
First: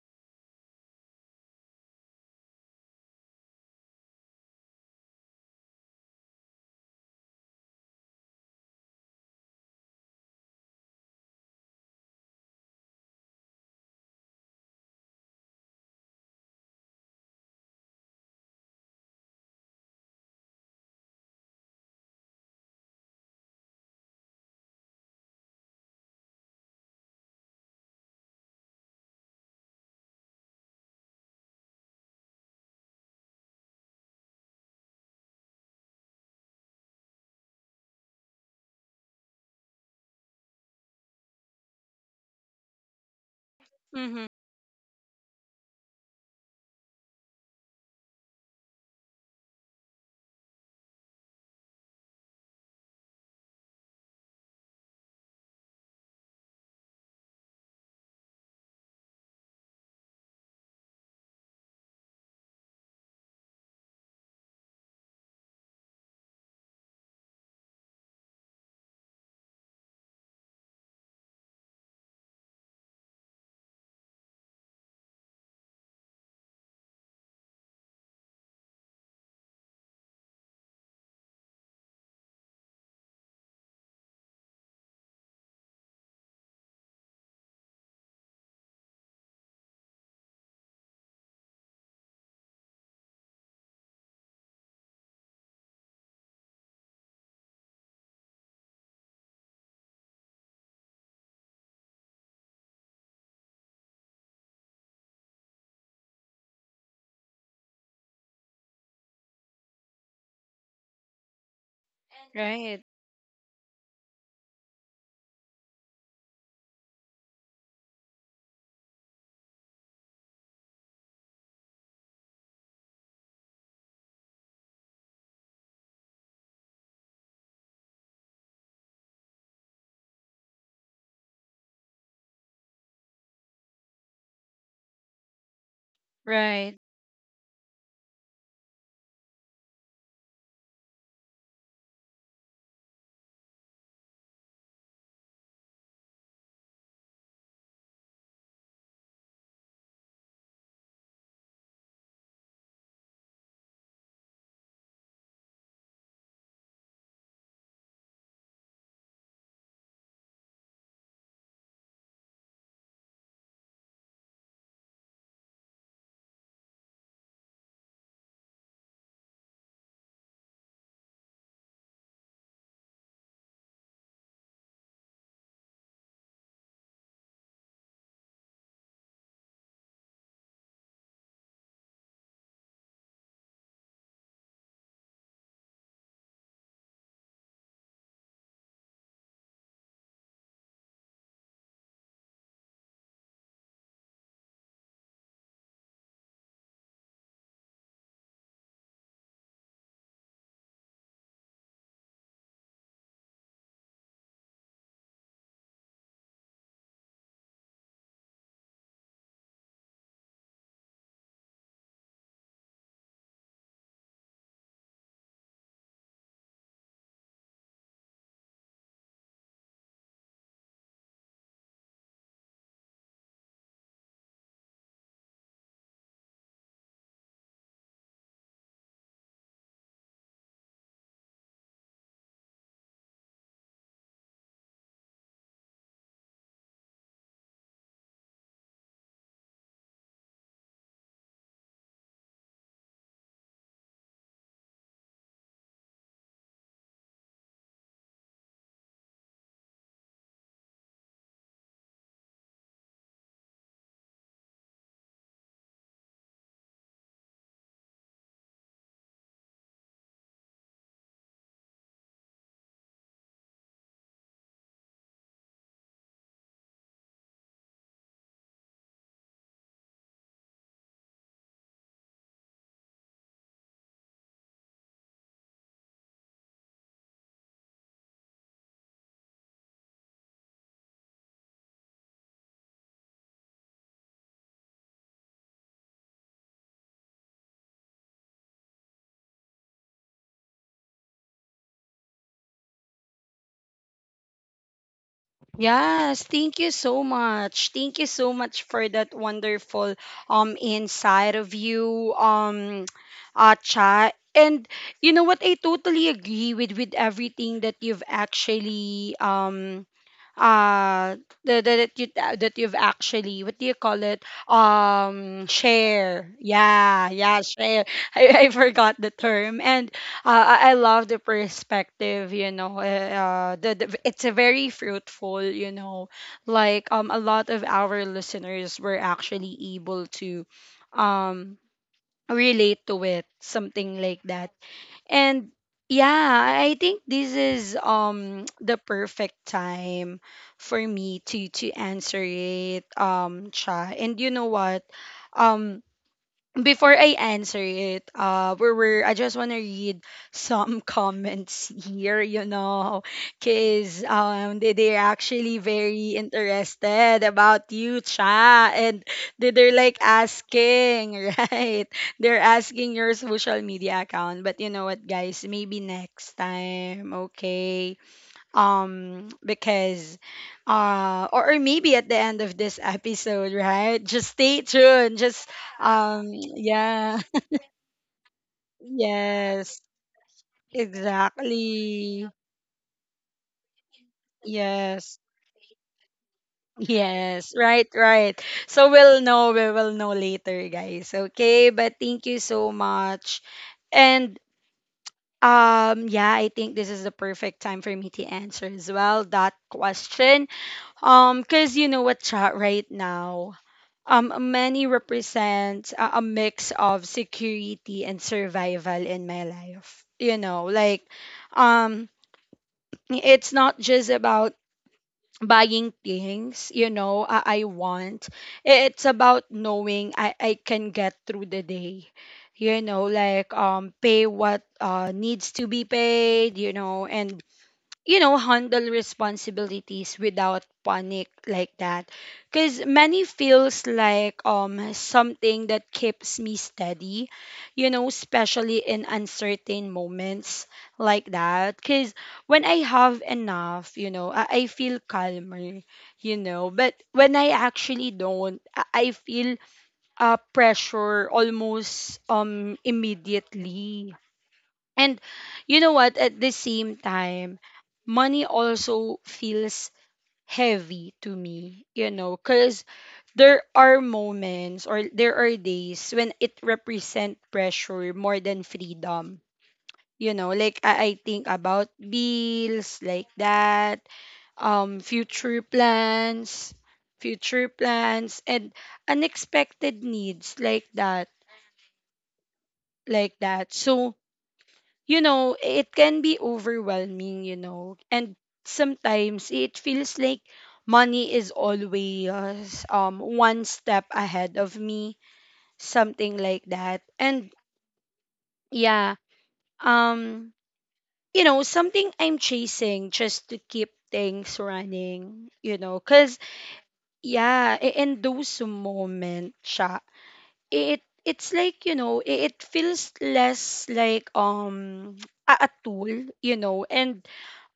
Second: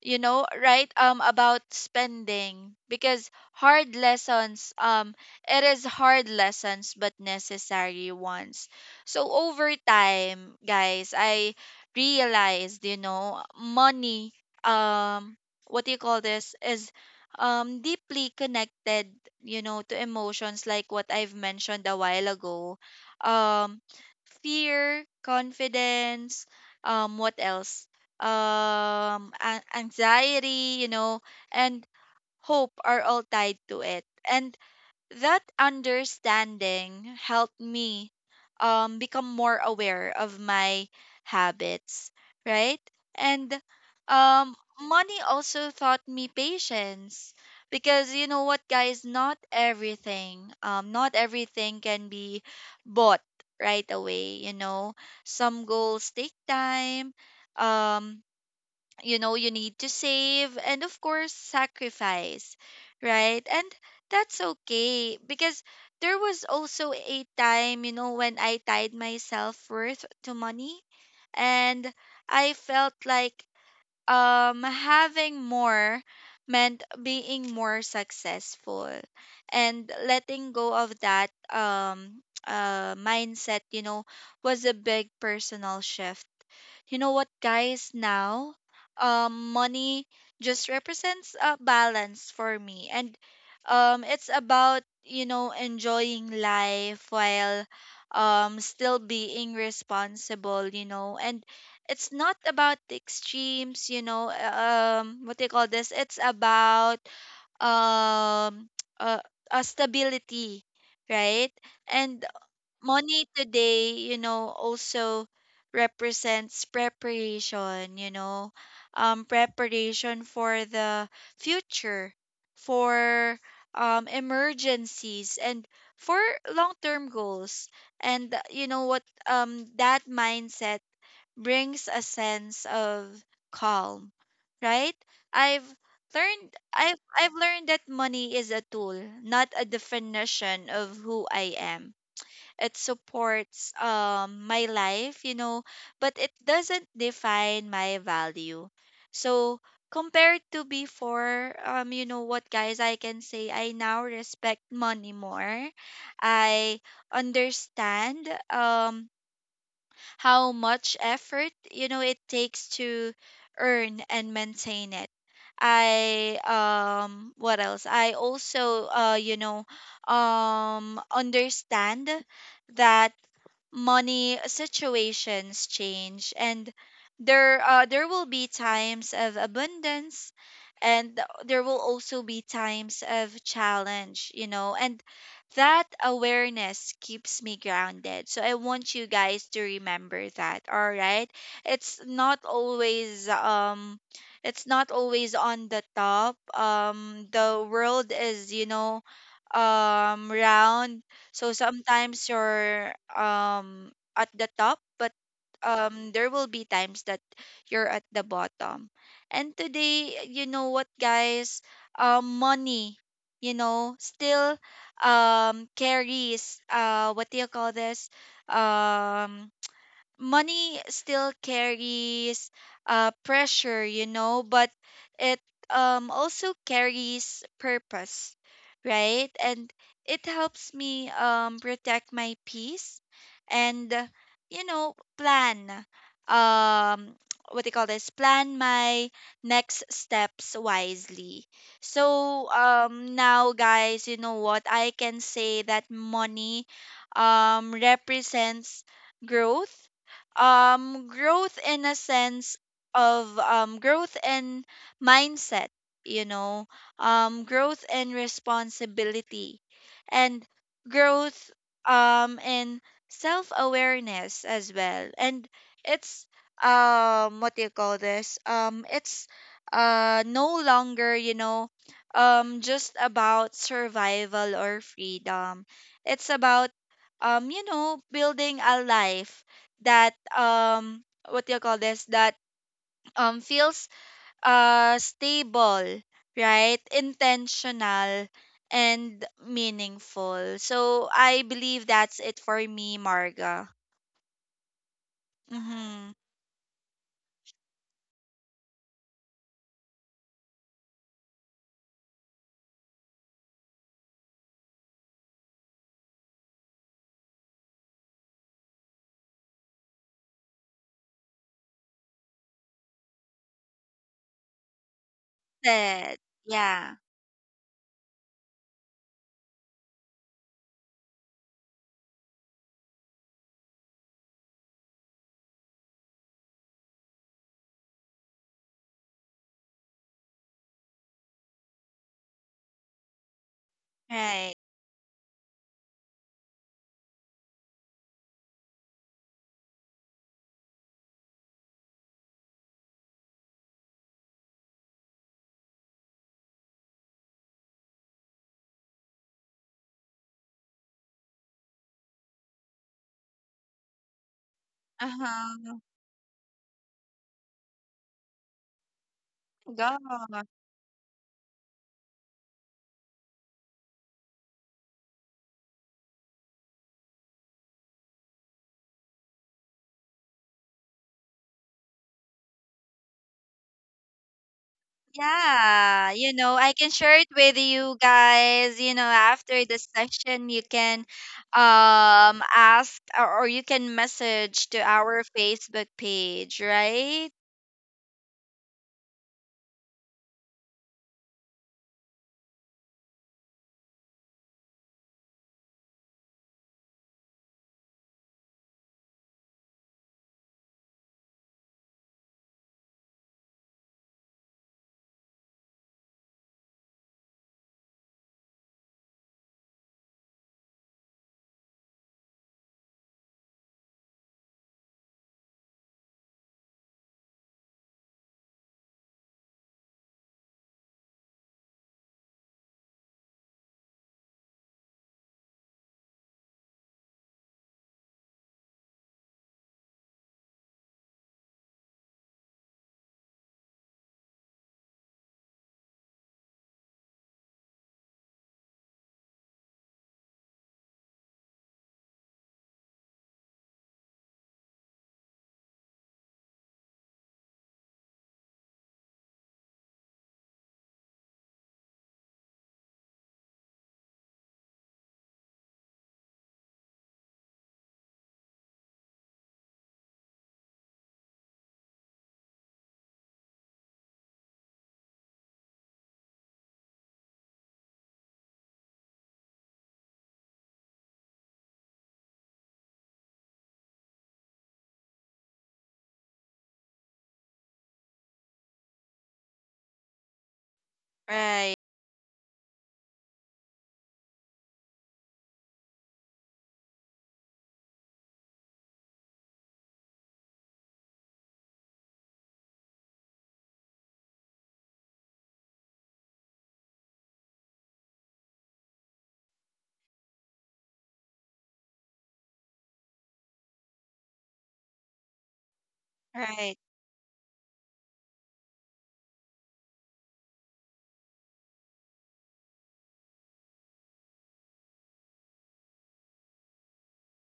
about spending. Because hard lessons It is hard lessons but necessary ones. So over time, guys, I realized, money um what do you call this is deeply connected, to emotions, like what I've mentioned a while ago: um fear, confidence, um what else anxiety, and hope are all tied to it. And that understanding helped me become more aware of my habits, right? and Mm-hmm. um Money also taught me patience, because, you know what, guys? Not everything can be bought right away, some goals take time. um you know, you need to save and, of course, sacrifice, right? And that's okay. Because there was also a time, when I tied my self-worth to money. And I felt like having more meant being more successful. And letting go of that mindset, was a big personal shift. You know what, guys? Now money just represents a balance for me. And it's about, enjoying life while still being responsible, and it's not about the extremes, you know what do you call this it's about um uh, stability, right? And Right. money today, also represents preparation, preparation for the future, for emergencies, and for long-term goals. And, you know what? That mindset brings a sense of calm, right? I've Right. I've learned that money is a tool, not a definition of who I am. It supports my life, but it doesn't define my value. So compared to before, you know what, guys? I can say I now respect money more. I understand how much effort, it takes to earn and maintain it. I what else? I also, understand that money situations change, and there will be times of abundance, and there will also be times of challenge, and that awareness keeps me grounded. So I want you guys to remember that, all right? It's not always um it's not always on the top. The world is, round. So sometimes you're at the top, but there will be times that you're at the bottom. And today, you know what, guys? Money, still carries what do you call this um money still carries pressure, but it also carries purpose, right? And it helps me protect my peace and, plan. Um, what do you call this? Plan my next steps wisely. So now, guys, you know what? I can say that money represents growth, growth in a sense of growth in mindset, you know growth in responsibility, and growth in self awareness as well. And it's what do you call this it's no longer, just about survival or freedom. It's about building a life that what do you call this that feels stable, right? Intentional and meaningful. So I believe that's it for me, Marga. Yes, Mm-hmm. thank you so much. Thank you so much for that wonderful inside of you chat. And you know what, I totally agree with everything that you've actually uh the that you that you've actually, what do you call it, share, that yeah, Yeah. yeah, share I forgot the term. And I love the perspective, you know. Eh, uh, the it's a very fruitful, you know. Like a lot of our listeners were actually able to, um, relate to it, something like that. Right. And yeah, I think this is the perfect time for me to answer it, Cha. And you know what, um before I answer it, we were, I just want to read some comments here, you know, because they, they're actually Uh-huh. very interested about you, Cha, and they, they're like Go. asking, right? They're asking your social media account. But you know what, guys, maybe next time, okay? Because or maybe at the end of this episode, right? Just stay tuned, just Yeah, you know, I yeah, can share it with you guys. You know, yes, after the session, you can exactly. Ask or you can message to Yes, our Facebook page, yes, right? right, right, so we'll know, we will know later, guys, okay? But thank you so much. And yeah, I think this is the perfect time for me to answer as well that question. Cause you know what, chat, right now, money represents a mix of security and survival in my life. You know, like, um, it's not just about buying things. You know, I want. It's about knowing I can get through the day. You know, like pay what needs to be paid. You know, and you know, handle responsibilities without panic, like that. Because money feels like something that keeps me steady, you know, especially in uncertain moments, like that. Because when I have enough, you know, I feel calmer, you know. But when I actually don't, I feel pressure almost immediately and you know what? At the same time, money also feels heavy to me, you know, because there are moments, or there are days when it represent pressure more than freedom. You know, like I think about bills like that, um, future plans, future plans, and unexpected needs like that, Right, So, you know, it can be overwhelming, you know, and sometimes it feels like money is always one step ahead of me, something like that. And yeah, um, you know, something I'm chasing just to keep things running, you know, cause right, yeah, in those moments, it's like you know it feels less like a tool you know and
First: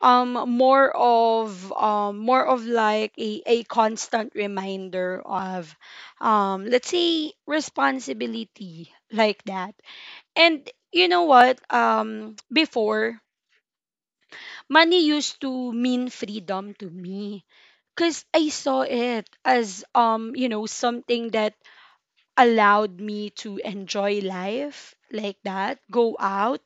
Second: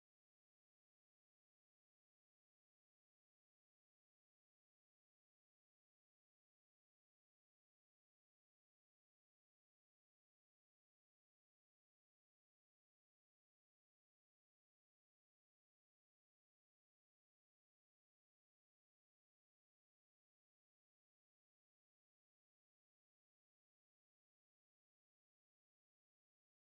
more of like a constant reminder of let's say responsibility like that. And you know what? Before, money used to mean freedom to me, because I saw it as you know something that allowed me to enjoy life like that, go out,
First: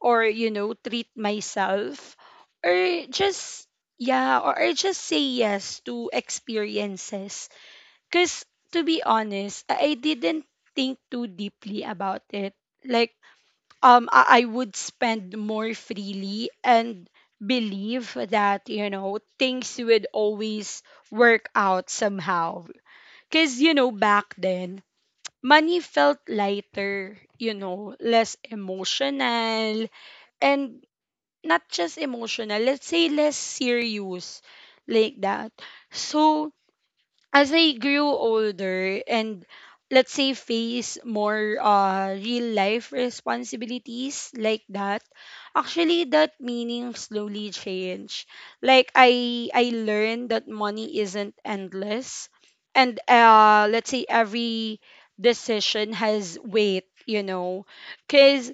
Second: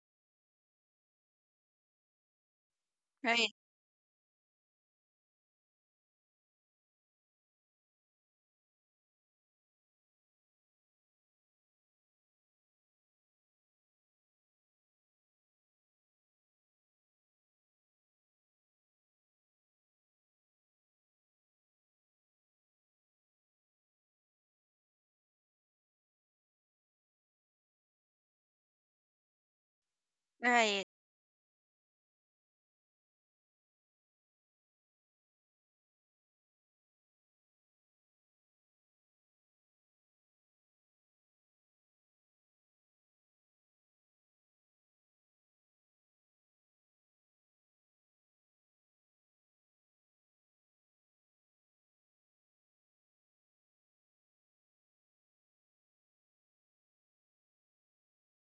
or, you know, treat myself, or right, just, yeah, or just say yes to experiences. Because, to be honest, I didn't think too deeply about it. Like, I would spend more freely and believe that, you know, things would always work out somehow. Because, you know, back then, money felt lighter, you know, less emotional, right, and not just emotional, let's say less serious like that. So as I grew older and let's say face more real life responsibilities like that, actually that meaning slowly changed. Like I learned that money isn't endless, and let's say every decision has weight, you know, cuz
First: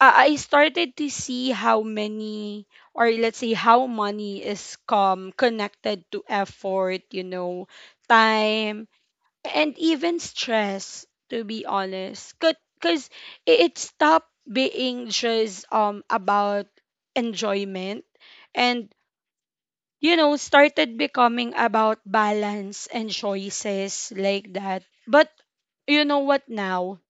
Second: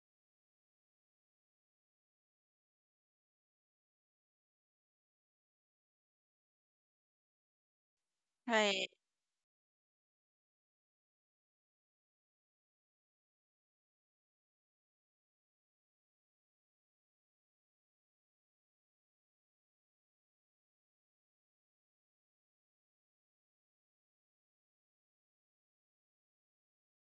I started to see how many, or let's say how money is come connected to effort, you know, time right, and even stress, to be honest. Cuz it stopped being just about enjoyment and you know started becoming about balance and choices like that. But you know what now?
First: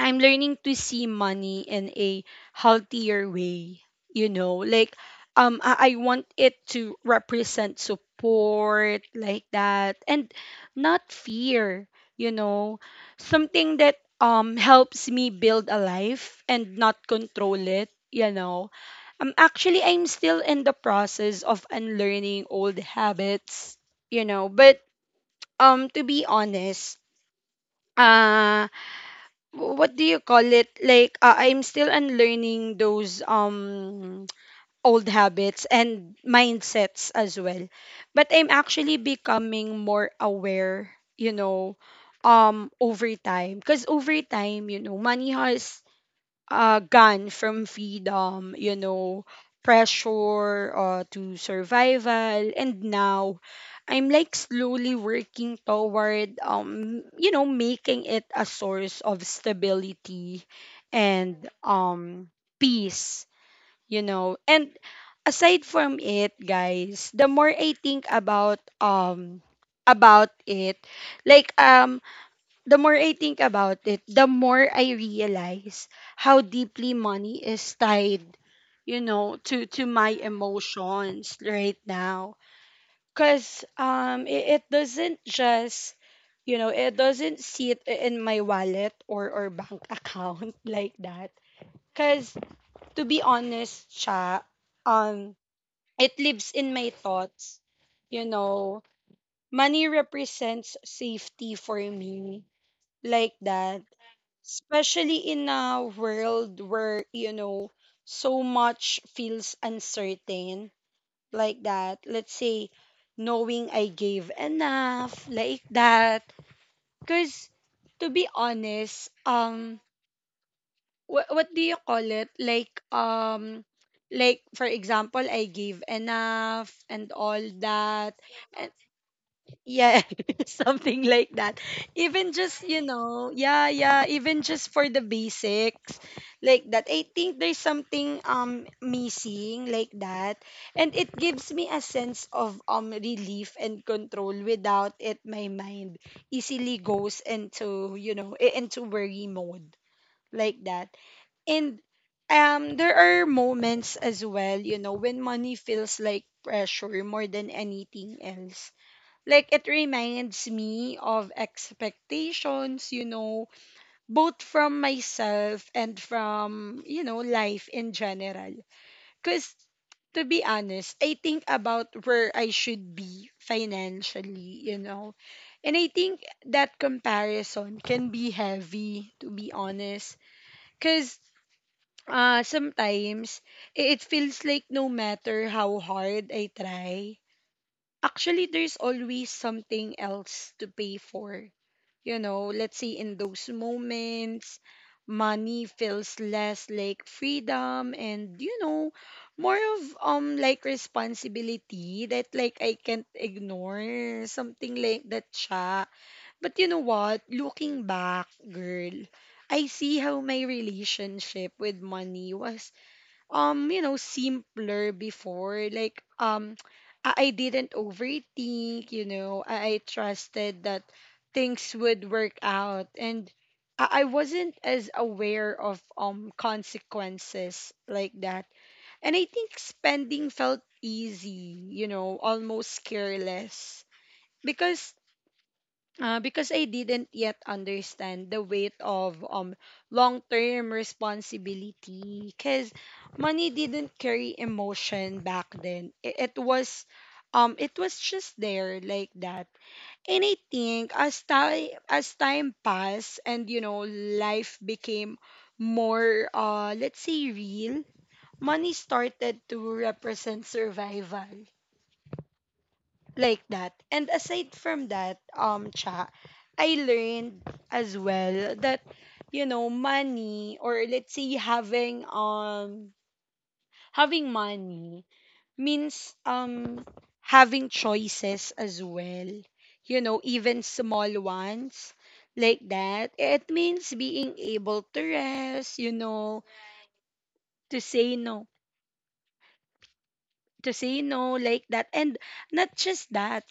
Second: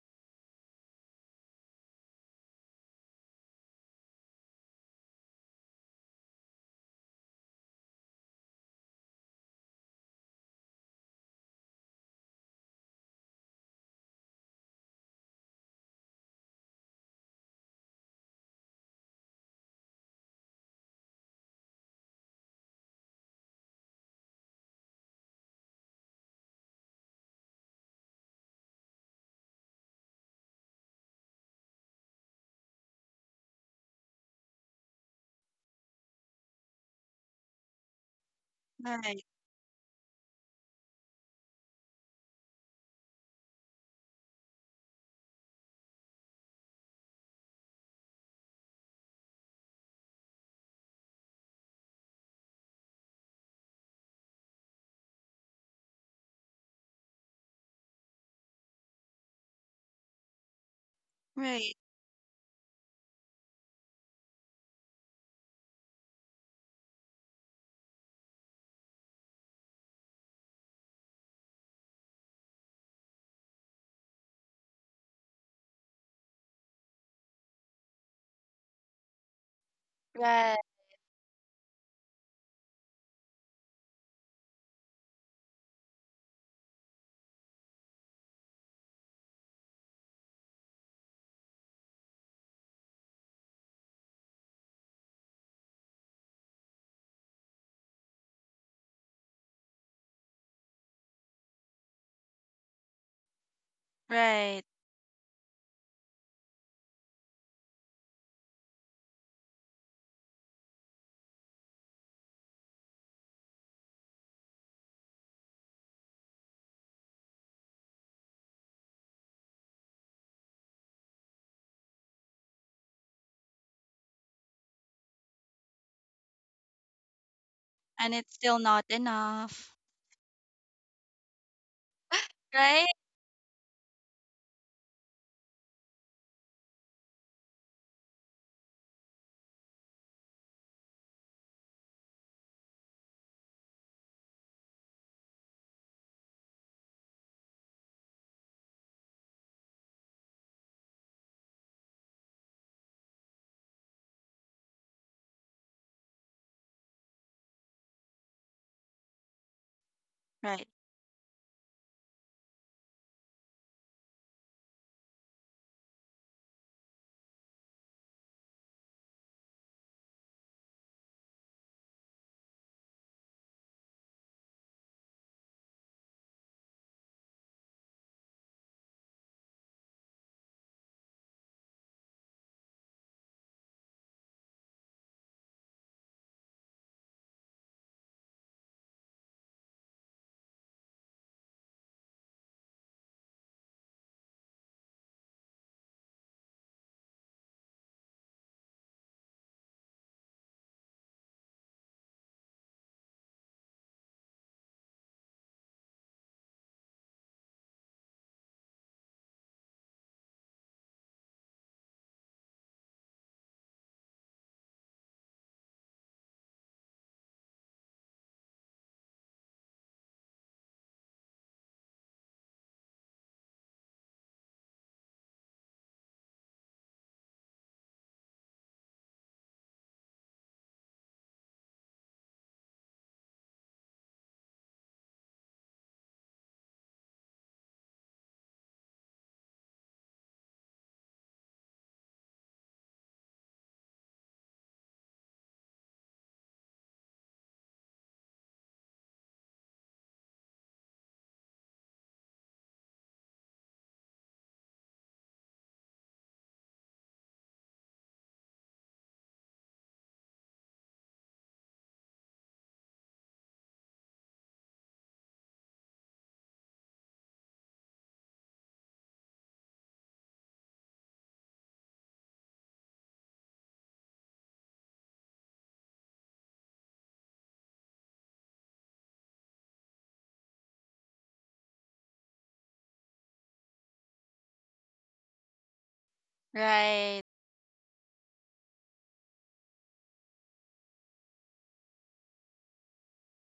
I'm learning to see money in a healthier way, you know, like I want it to represent support like that and not fear, you know, something that helps me build a life and not control it, you know. Actually I'm still in the process of unlearning old habits, you know, but to be honest, uh, what do you call it like I'm still unlearning those old habits and mindsets as well, but I'm actually right, becoming more aware, you know, over time. Because over time you know money has gone from freedom, you know, pressure, to survival. And now I'm like slowly working toward, you know, making it a source of stability and right, um, peace, you know. And aside from it, guys, the more I think about it, like the more I think about it, the more I realize how deeply money is tied, you know, to my right, emotions right now. Cause it doesn't just, you know, it doesn't sit in my wallet or bank account like that. Cause to be honest, cha, um, it lives in my thoughts. You know, money represents safety for me like that, right. especially in a world where you know so much feels uncertain like that. Let's say knowing I gave enough like that. Because to be honest, what do you call it like for example I gave enough and all And that. it's still not enough, Yeah, something like that. Even just, right? you know, yeah, yeah, even just for the basics like that. I think there's something missing like that. And it gives me a sense of relief and control. Without it my mind easily goes into, you know, into worry mode like that. And there are moments as well, you know, when money feels like pressure more than anything else, like it reminds Right, me of expectations, you know, both from myself and from you know life in general. Because to be honest I think about where I should be financially, you know, and I think that comparison can be heavy, to be honest. Because sometimes it feels like no matter how hard I try, actually there's always something else to pay for, you know. Let's say in those moments, money feels less like freedom and you know more of like responsibility that like I can't ignore, something like that siya. But you know what, looking back girl, I see how my relationship with money was you know simpler before. Like I didn't overthink, you know, I trusted that things would work out, and I wasn't as aware of consequences like that. And I think spending felt easy, you know, almost careless, because I didn't yet understand the weight of long-term responsibility. Because money didn't carry emotion back then. It was it was just there like that. And I think as time passed and you know life became more let's say real, money started to represent survival like that. And aside from that, cha, I learned as well that you know money, or let's say having having money means having choices as well. You know, even small ones like that. It means being able to rest. You know, right. to say no, like that, and not just that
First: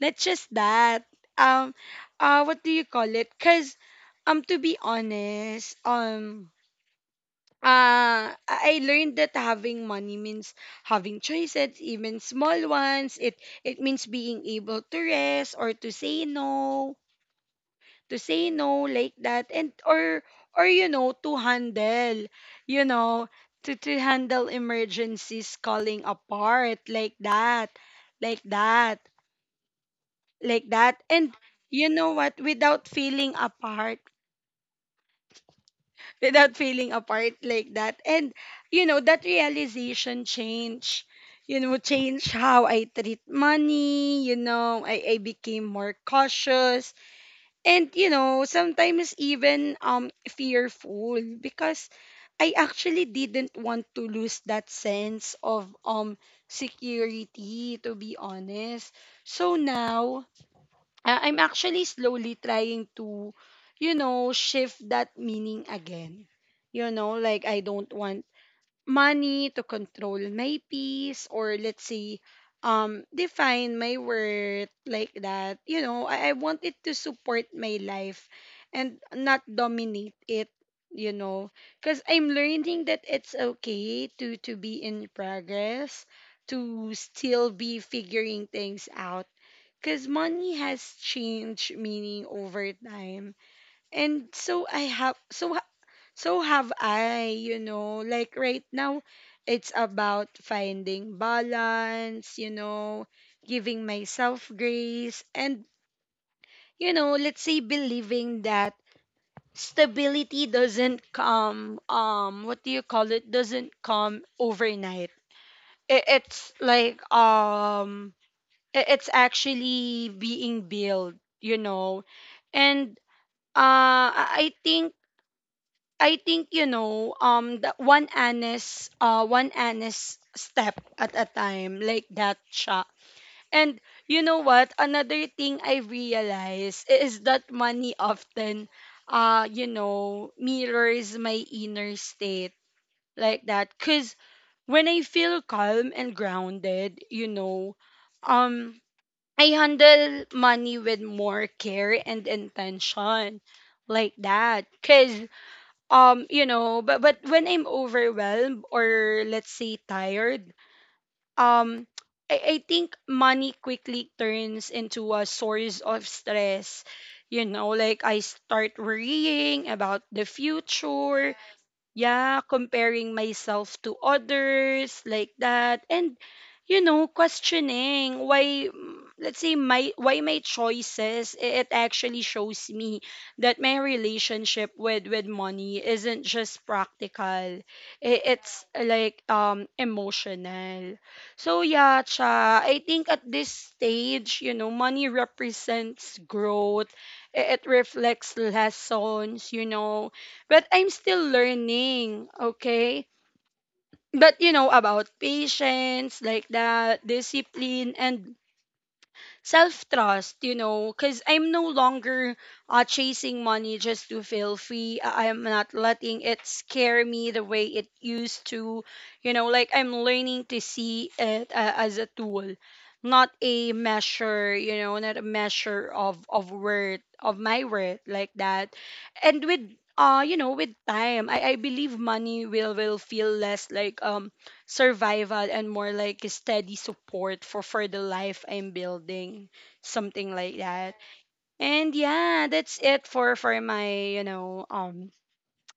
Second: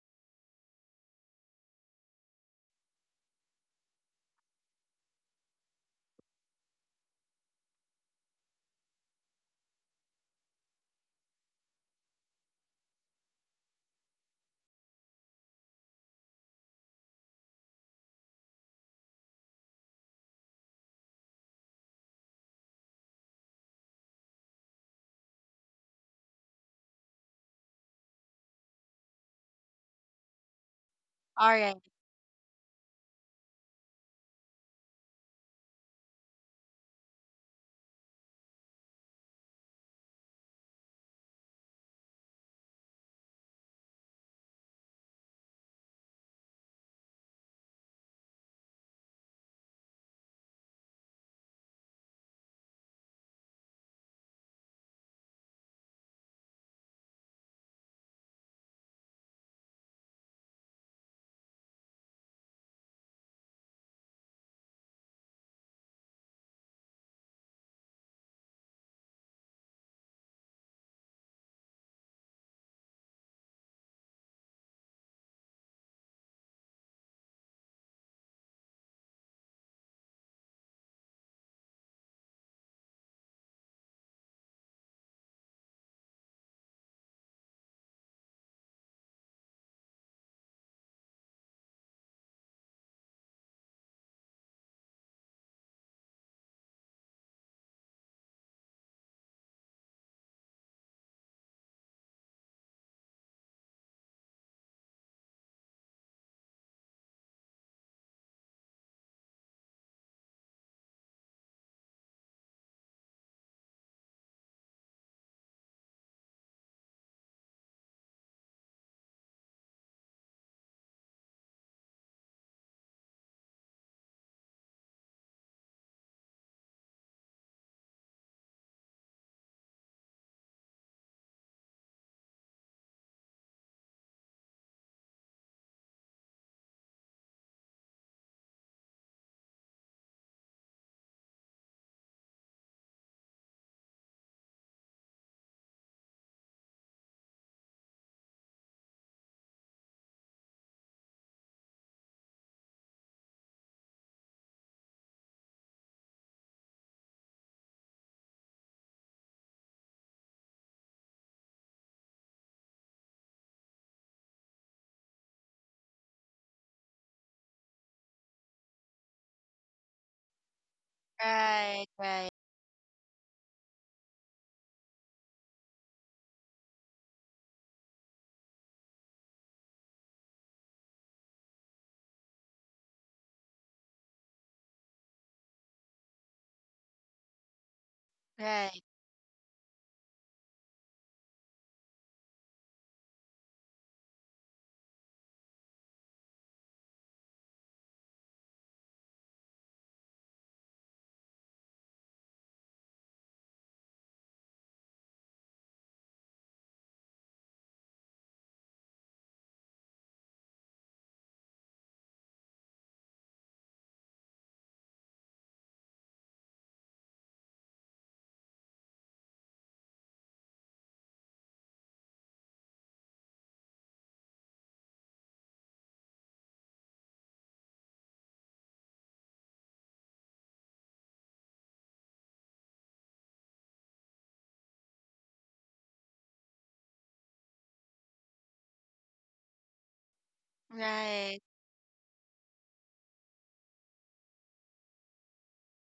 That's just that. Um, what do you call it? Cause, to be honest, I learned that having money means having choices, even small ones. It means being able to rest, or to say no, like that, and or you know to handle, you know, to handle emergencies calling apart like that, like that. And All right, you know what? Without feeling apart, without feeling apart like that. And you know, that realization change, you know, change how I treat money, you know, I became more cautious, and you know, sometimes even fearful, because I actually didn't want to lose that sense of security, to be honest. So now I'm actually slowly trying to, you know, shift that meaning again. You know, like I don't want money to control my peace, or let's say define my worth like that. You know, I want it to support my life and not dominate it, you know. Cause I'm learning that it's okay to be in progress, to still be figuring things out, because money has changed meaning over time, and so I have, so have i, you know. Like right now it's about finding balance, you know, giving myself grace, and you know let's say believing that stability doesn't come, what do you call it doesn't come overnight. It's like it's actually being built, you know. And I think, you know, the one honest step at a time, like that siya. And you know what, another thing I realize is that money often you know mirrors my inner state like that. Cuz when I feel calm and grounded, you know, um I handle money with more care and intention like that. Cuz you know, but when I'm overwhelmed, or let's say tired, um I think money quickly turns into a source of stress, you know, like I start worrying about the future, right, right, yeah, comparing myself to others like that. And you know questioning let's say my why my choices. It actually shows me that my relationship with money isn't just practical, it's right, like emotional. So yeah cha, I think at this stage you know money represents growth. It reflects lessons, you know, but I'm still learning, okay? But you know, about patience like that, discipline and self trust, you know, because I'm no longer chasing money just to feel free. I'm not letting it scare me the way it used to. You know, like I'm learning to see it as a tool, not a measure, you know, not a measure of worth, of my worth, like that. And with you know, with time, I believe money will feel less like survival and more like a steady support for the life I'm building, something like that. right. And yeah, that's it for my you know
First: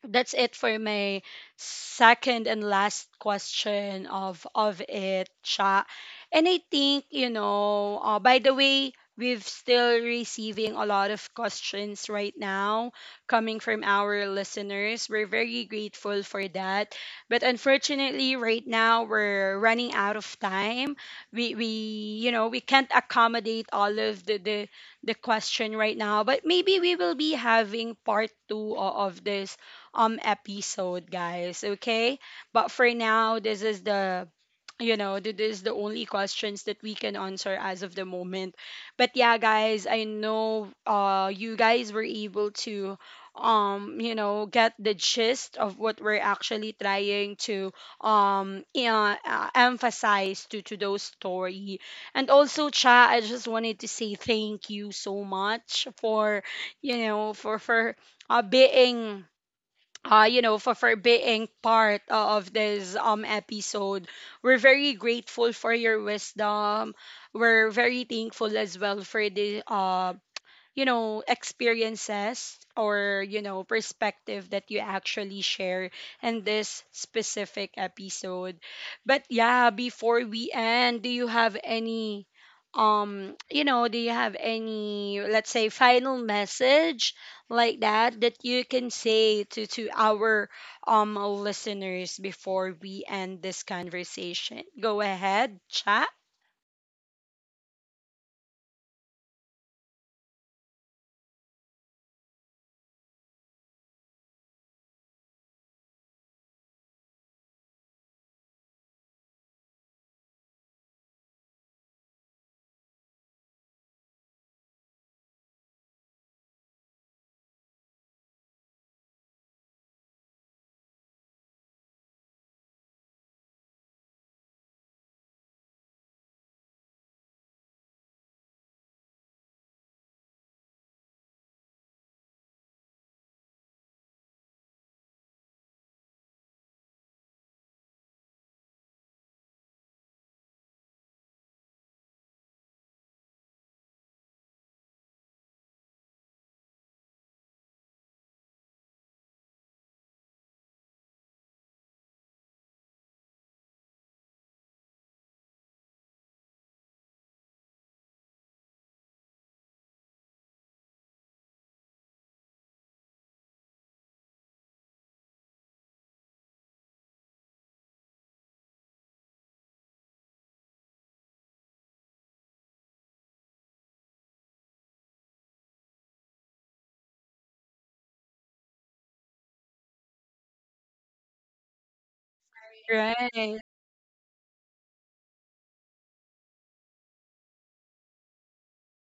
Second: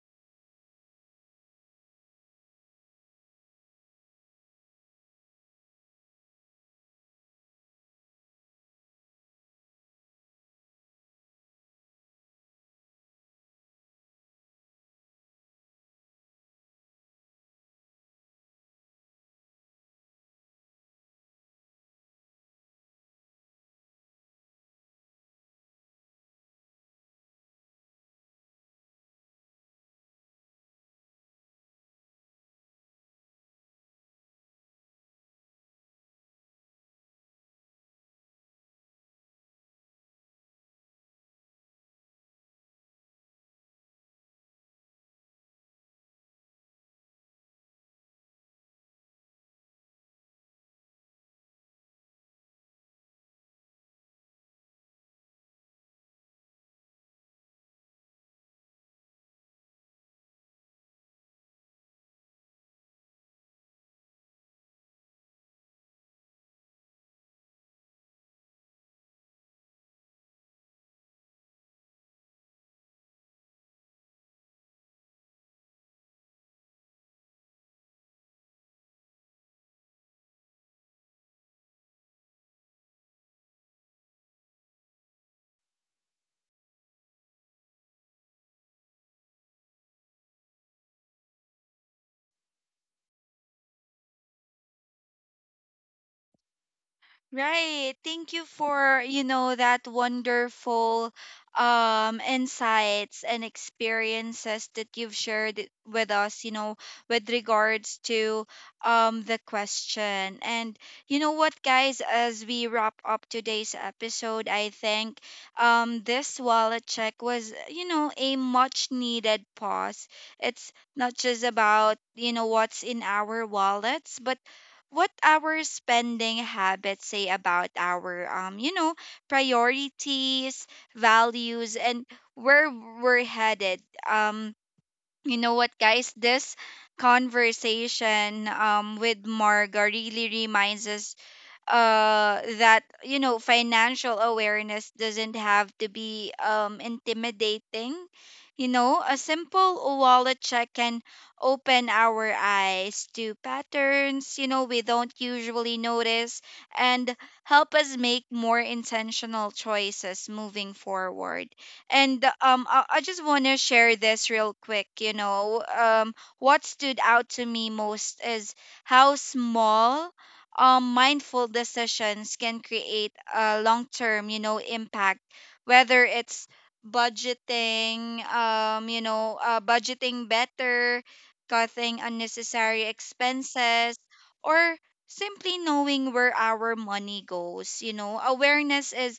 that's it for my second and last question of it, Cha. And I think you know by the way, we've still receiving a lot of questions right now coming from our listeners. We're very grateful for that, but unfortunately right now we're running out of time. We You know, we can't accommodate all of the question right now, but maybe we will be having part two of this episode, guys. Okay? But for now, this is the you know, this is the only questions that we can answer as of the moment. But yeah, guys, I know you guys were able to you know get the gist of what we're actually trying to yeah, emphasize to those story. And also cha, I just wanted to say thank you so much for you know for being you know, for being part of this episode. We're very grateful for your wisdom. We're very thankful as well for the you know, experiences, or, you know, perspective that you actually share in this specific episode. But yeah, before we end, do you have any let's say final message like that that you can say to our listeners before we end this conversation? Go ahead chat. Right. Thank you for, that wonderful insights and experiences that you've shared it with us, with regards to the question. And you know what, guys, as we wrap up today's episode, I think this wallet check was, a much needed pause. It's not just about, what's in our wallets, but what our spending habits say about our priorities, values, and where we're headed. Um you know what, guys? This conversation with Marga really reminds us that, financial awareness doesn't have to be intimidating. A simple wallet check can open our eyes to patterns, we don't usually notice, and help us make more intentional choices moving forward. I just want to share this real quick, what stood out to me most is how small mindful decisions can create a long term, impact. Whether it's budgeting, budgeting better, cutting unnecessary Right. expenses, or simply knowing where our money goes, awareness is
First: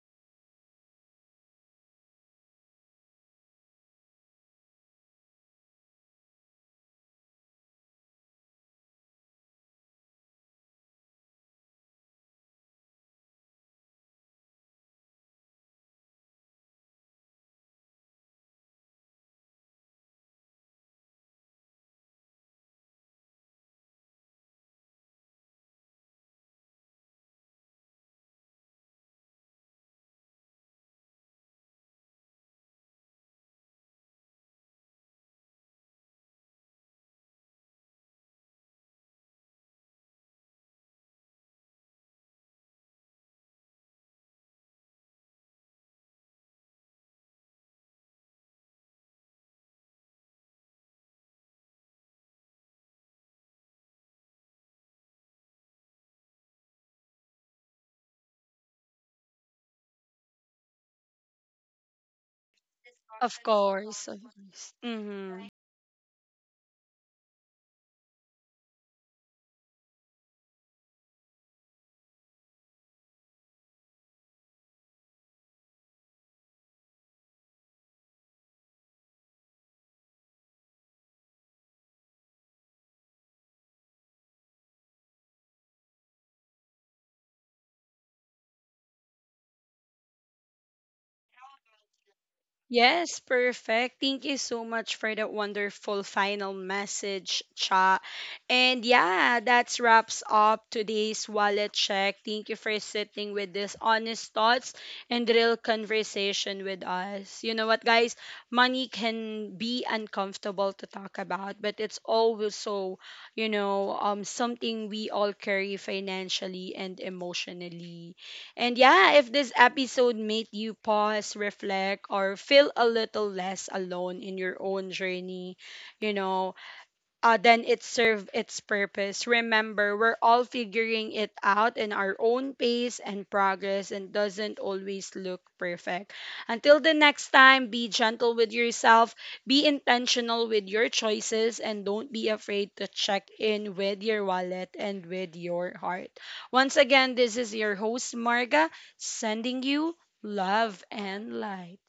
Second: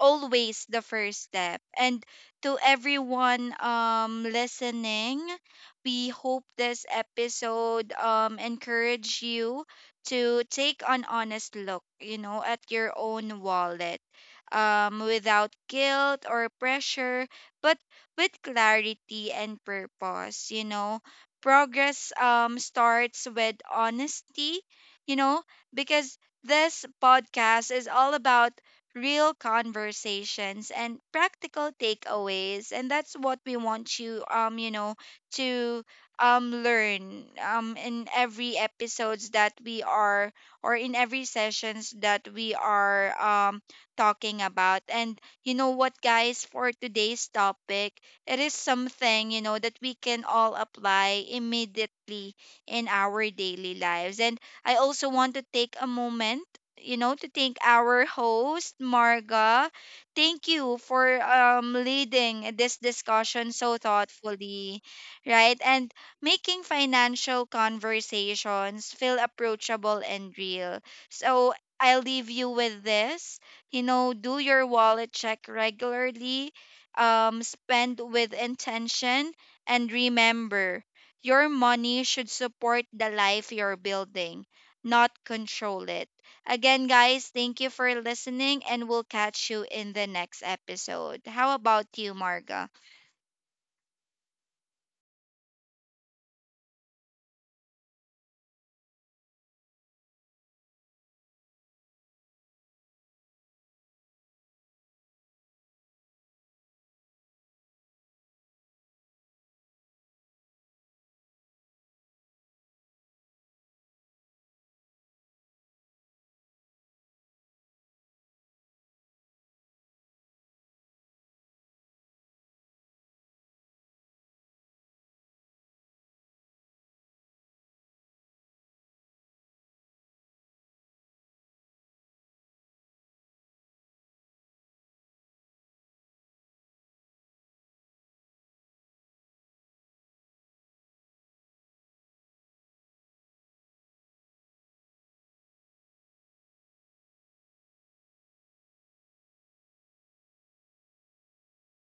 always the first step. And to everyone listening, we hope this episode encourage you to take an honest look, at your own wallet. Without guilt or pressure, but with clarity and purpose, Progress starts with honesty, you know, because this podcast is all about real conversations and practical takeaways, and that's what we want you, you know to learn in every episodes that we are, or in every sessions that we are talking about. And you know what, guys, for today's topic, it is something, that we can all apply immediately in our daily lives. And I also want to take a moment, to thank our host, Marga. Thank you for leading this Of discussion so course, of course. thoughtfully, Hmm. right? And making financial conversations feel approachable and real. So I'll leave you with this. You know, do your wallet check regularly, spend with intention, and remember, your money should support the life you're building, not control it. Again, guys, thank you for listening, and we'll catch you in the next episode. How about you, Marga? Yes, perfect. Thank you so much for that wonderful final message, Cha. And yeah, that wraps up today's wallet check. Thank you for sitting with these honest thoughts and real conversation with us. You know what, guys? Money can be uncomfortable to talk about, but it's always so, you know, something we all carry financially and emotionally. And yeah, if this episode made you pause, reflect, or feel a little less alone in your own journey, you know, then it served its purpose. Remember, we're all figuring it out in our own pace and progress, and doesn't always look perfect. Until the next time, be gentle with yourself, be intentional with your choices, and don't be afraid to check in with your wallet and with your heart. Once again, this is your host, Marga, sending you love and light.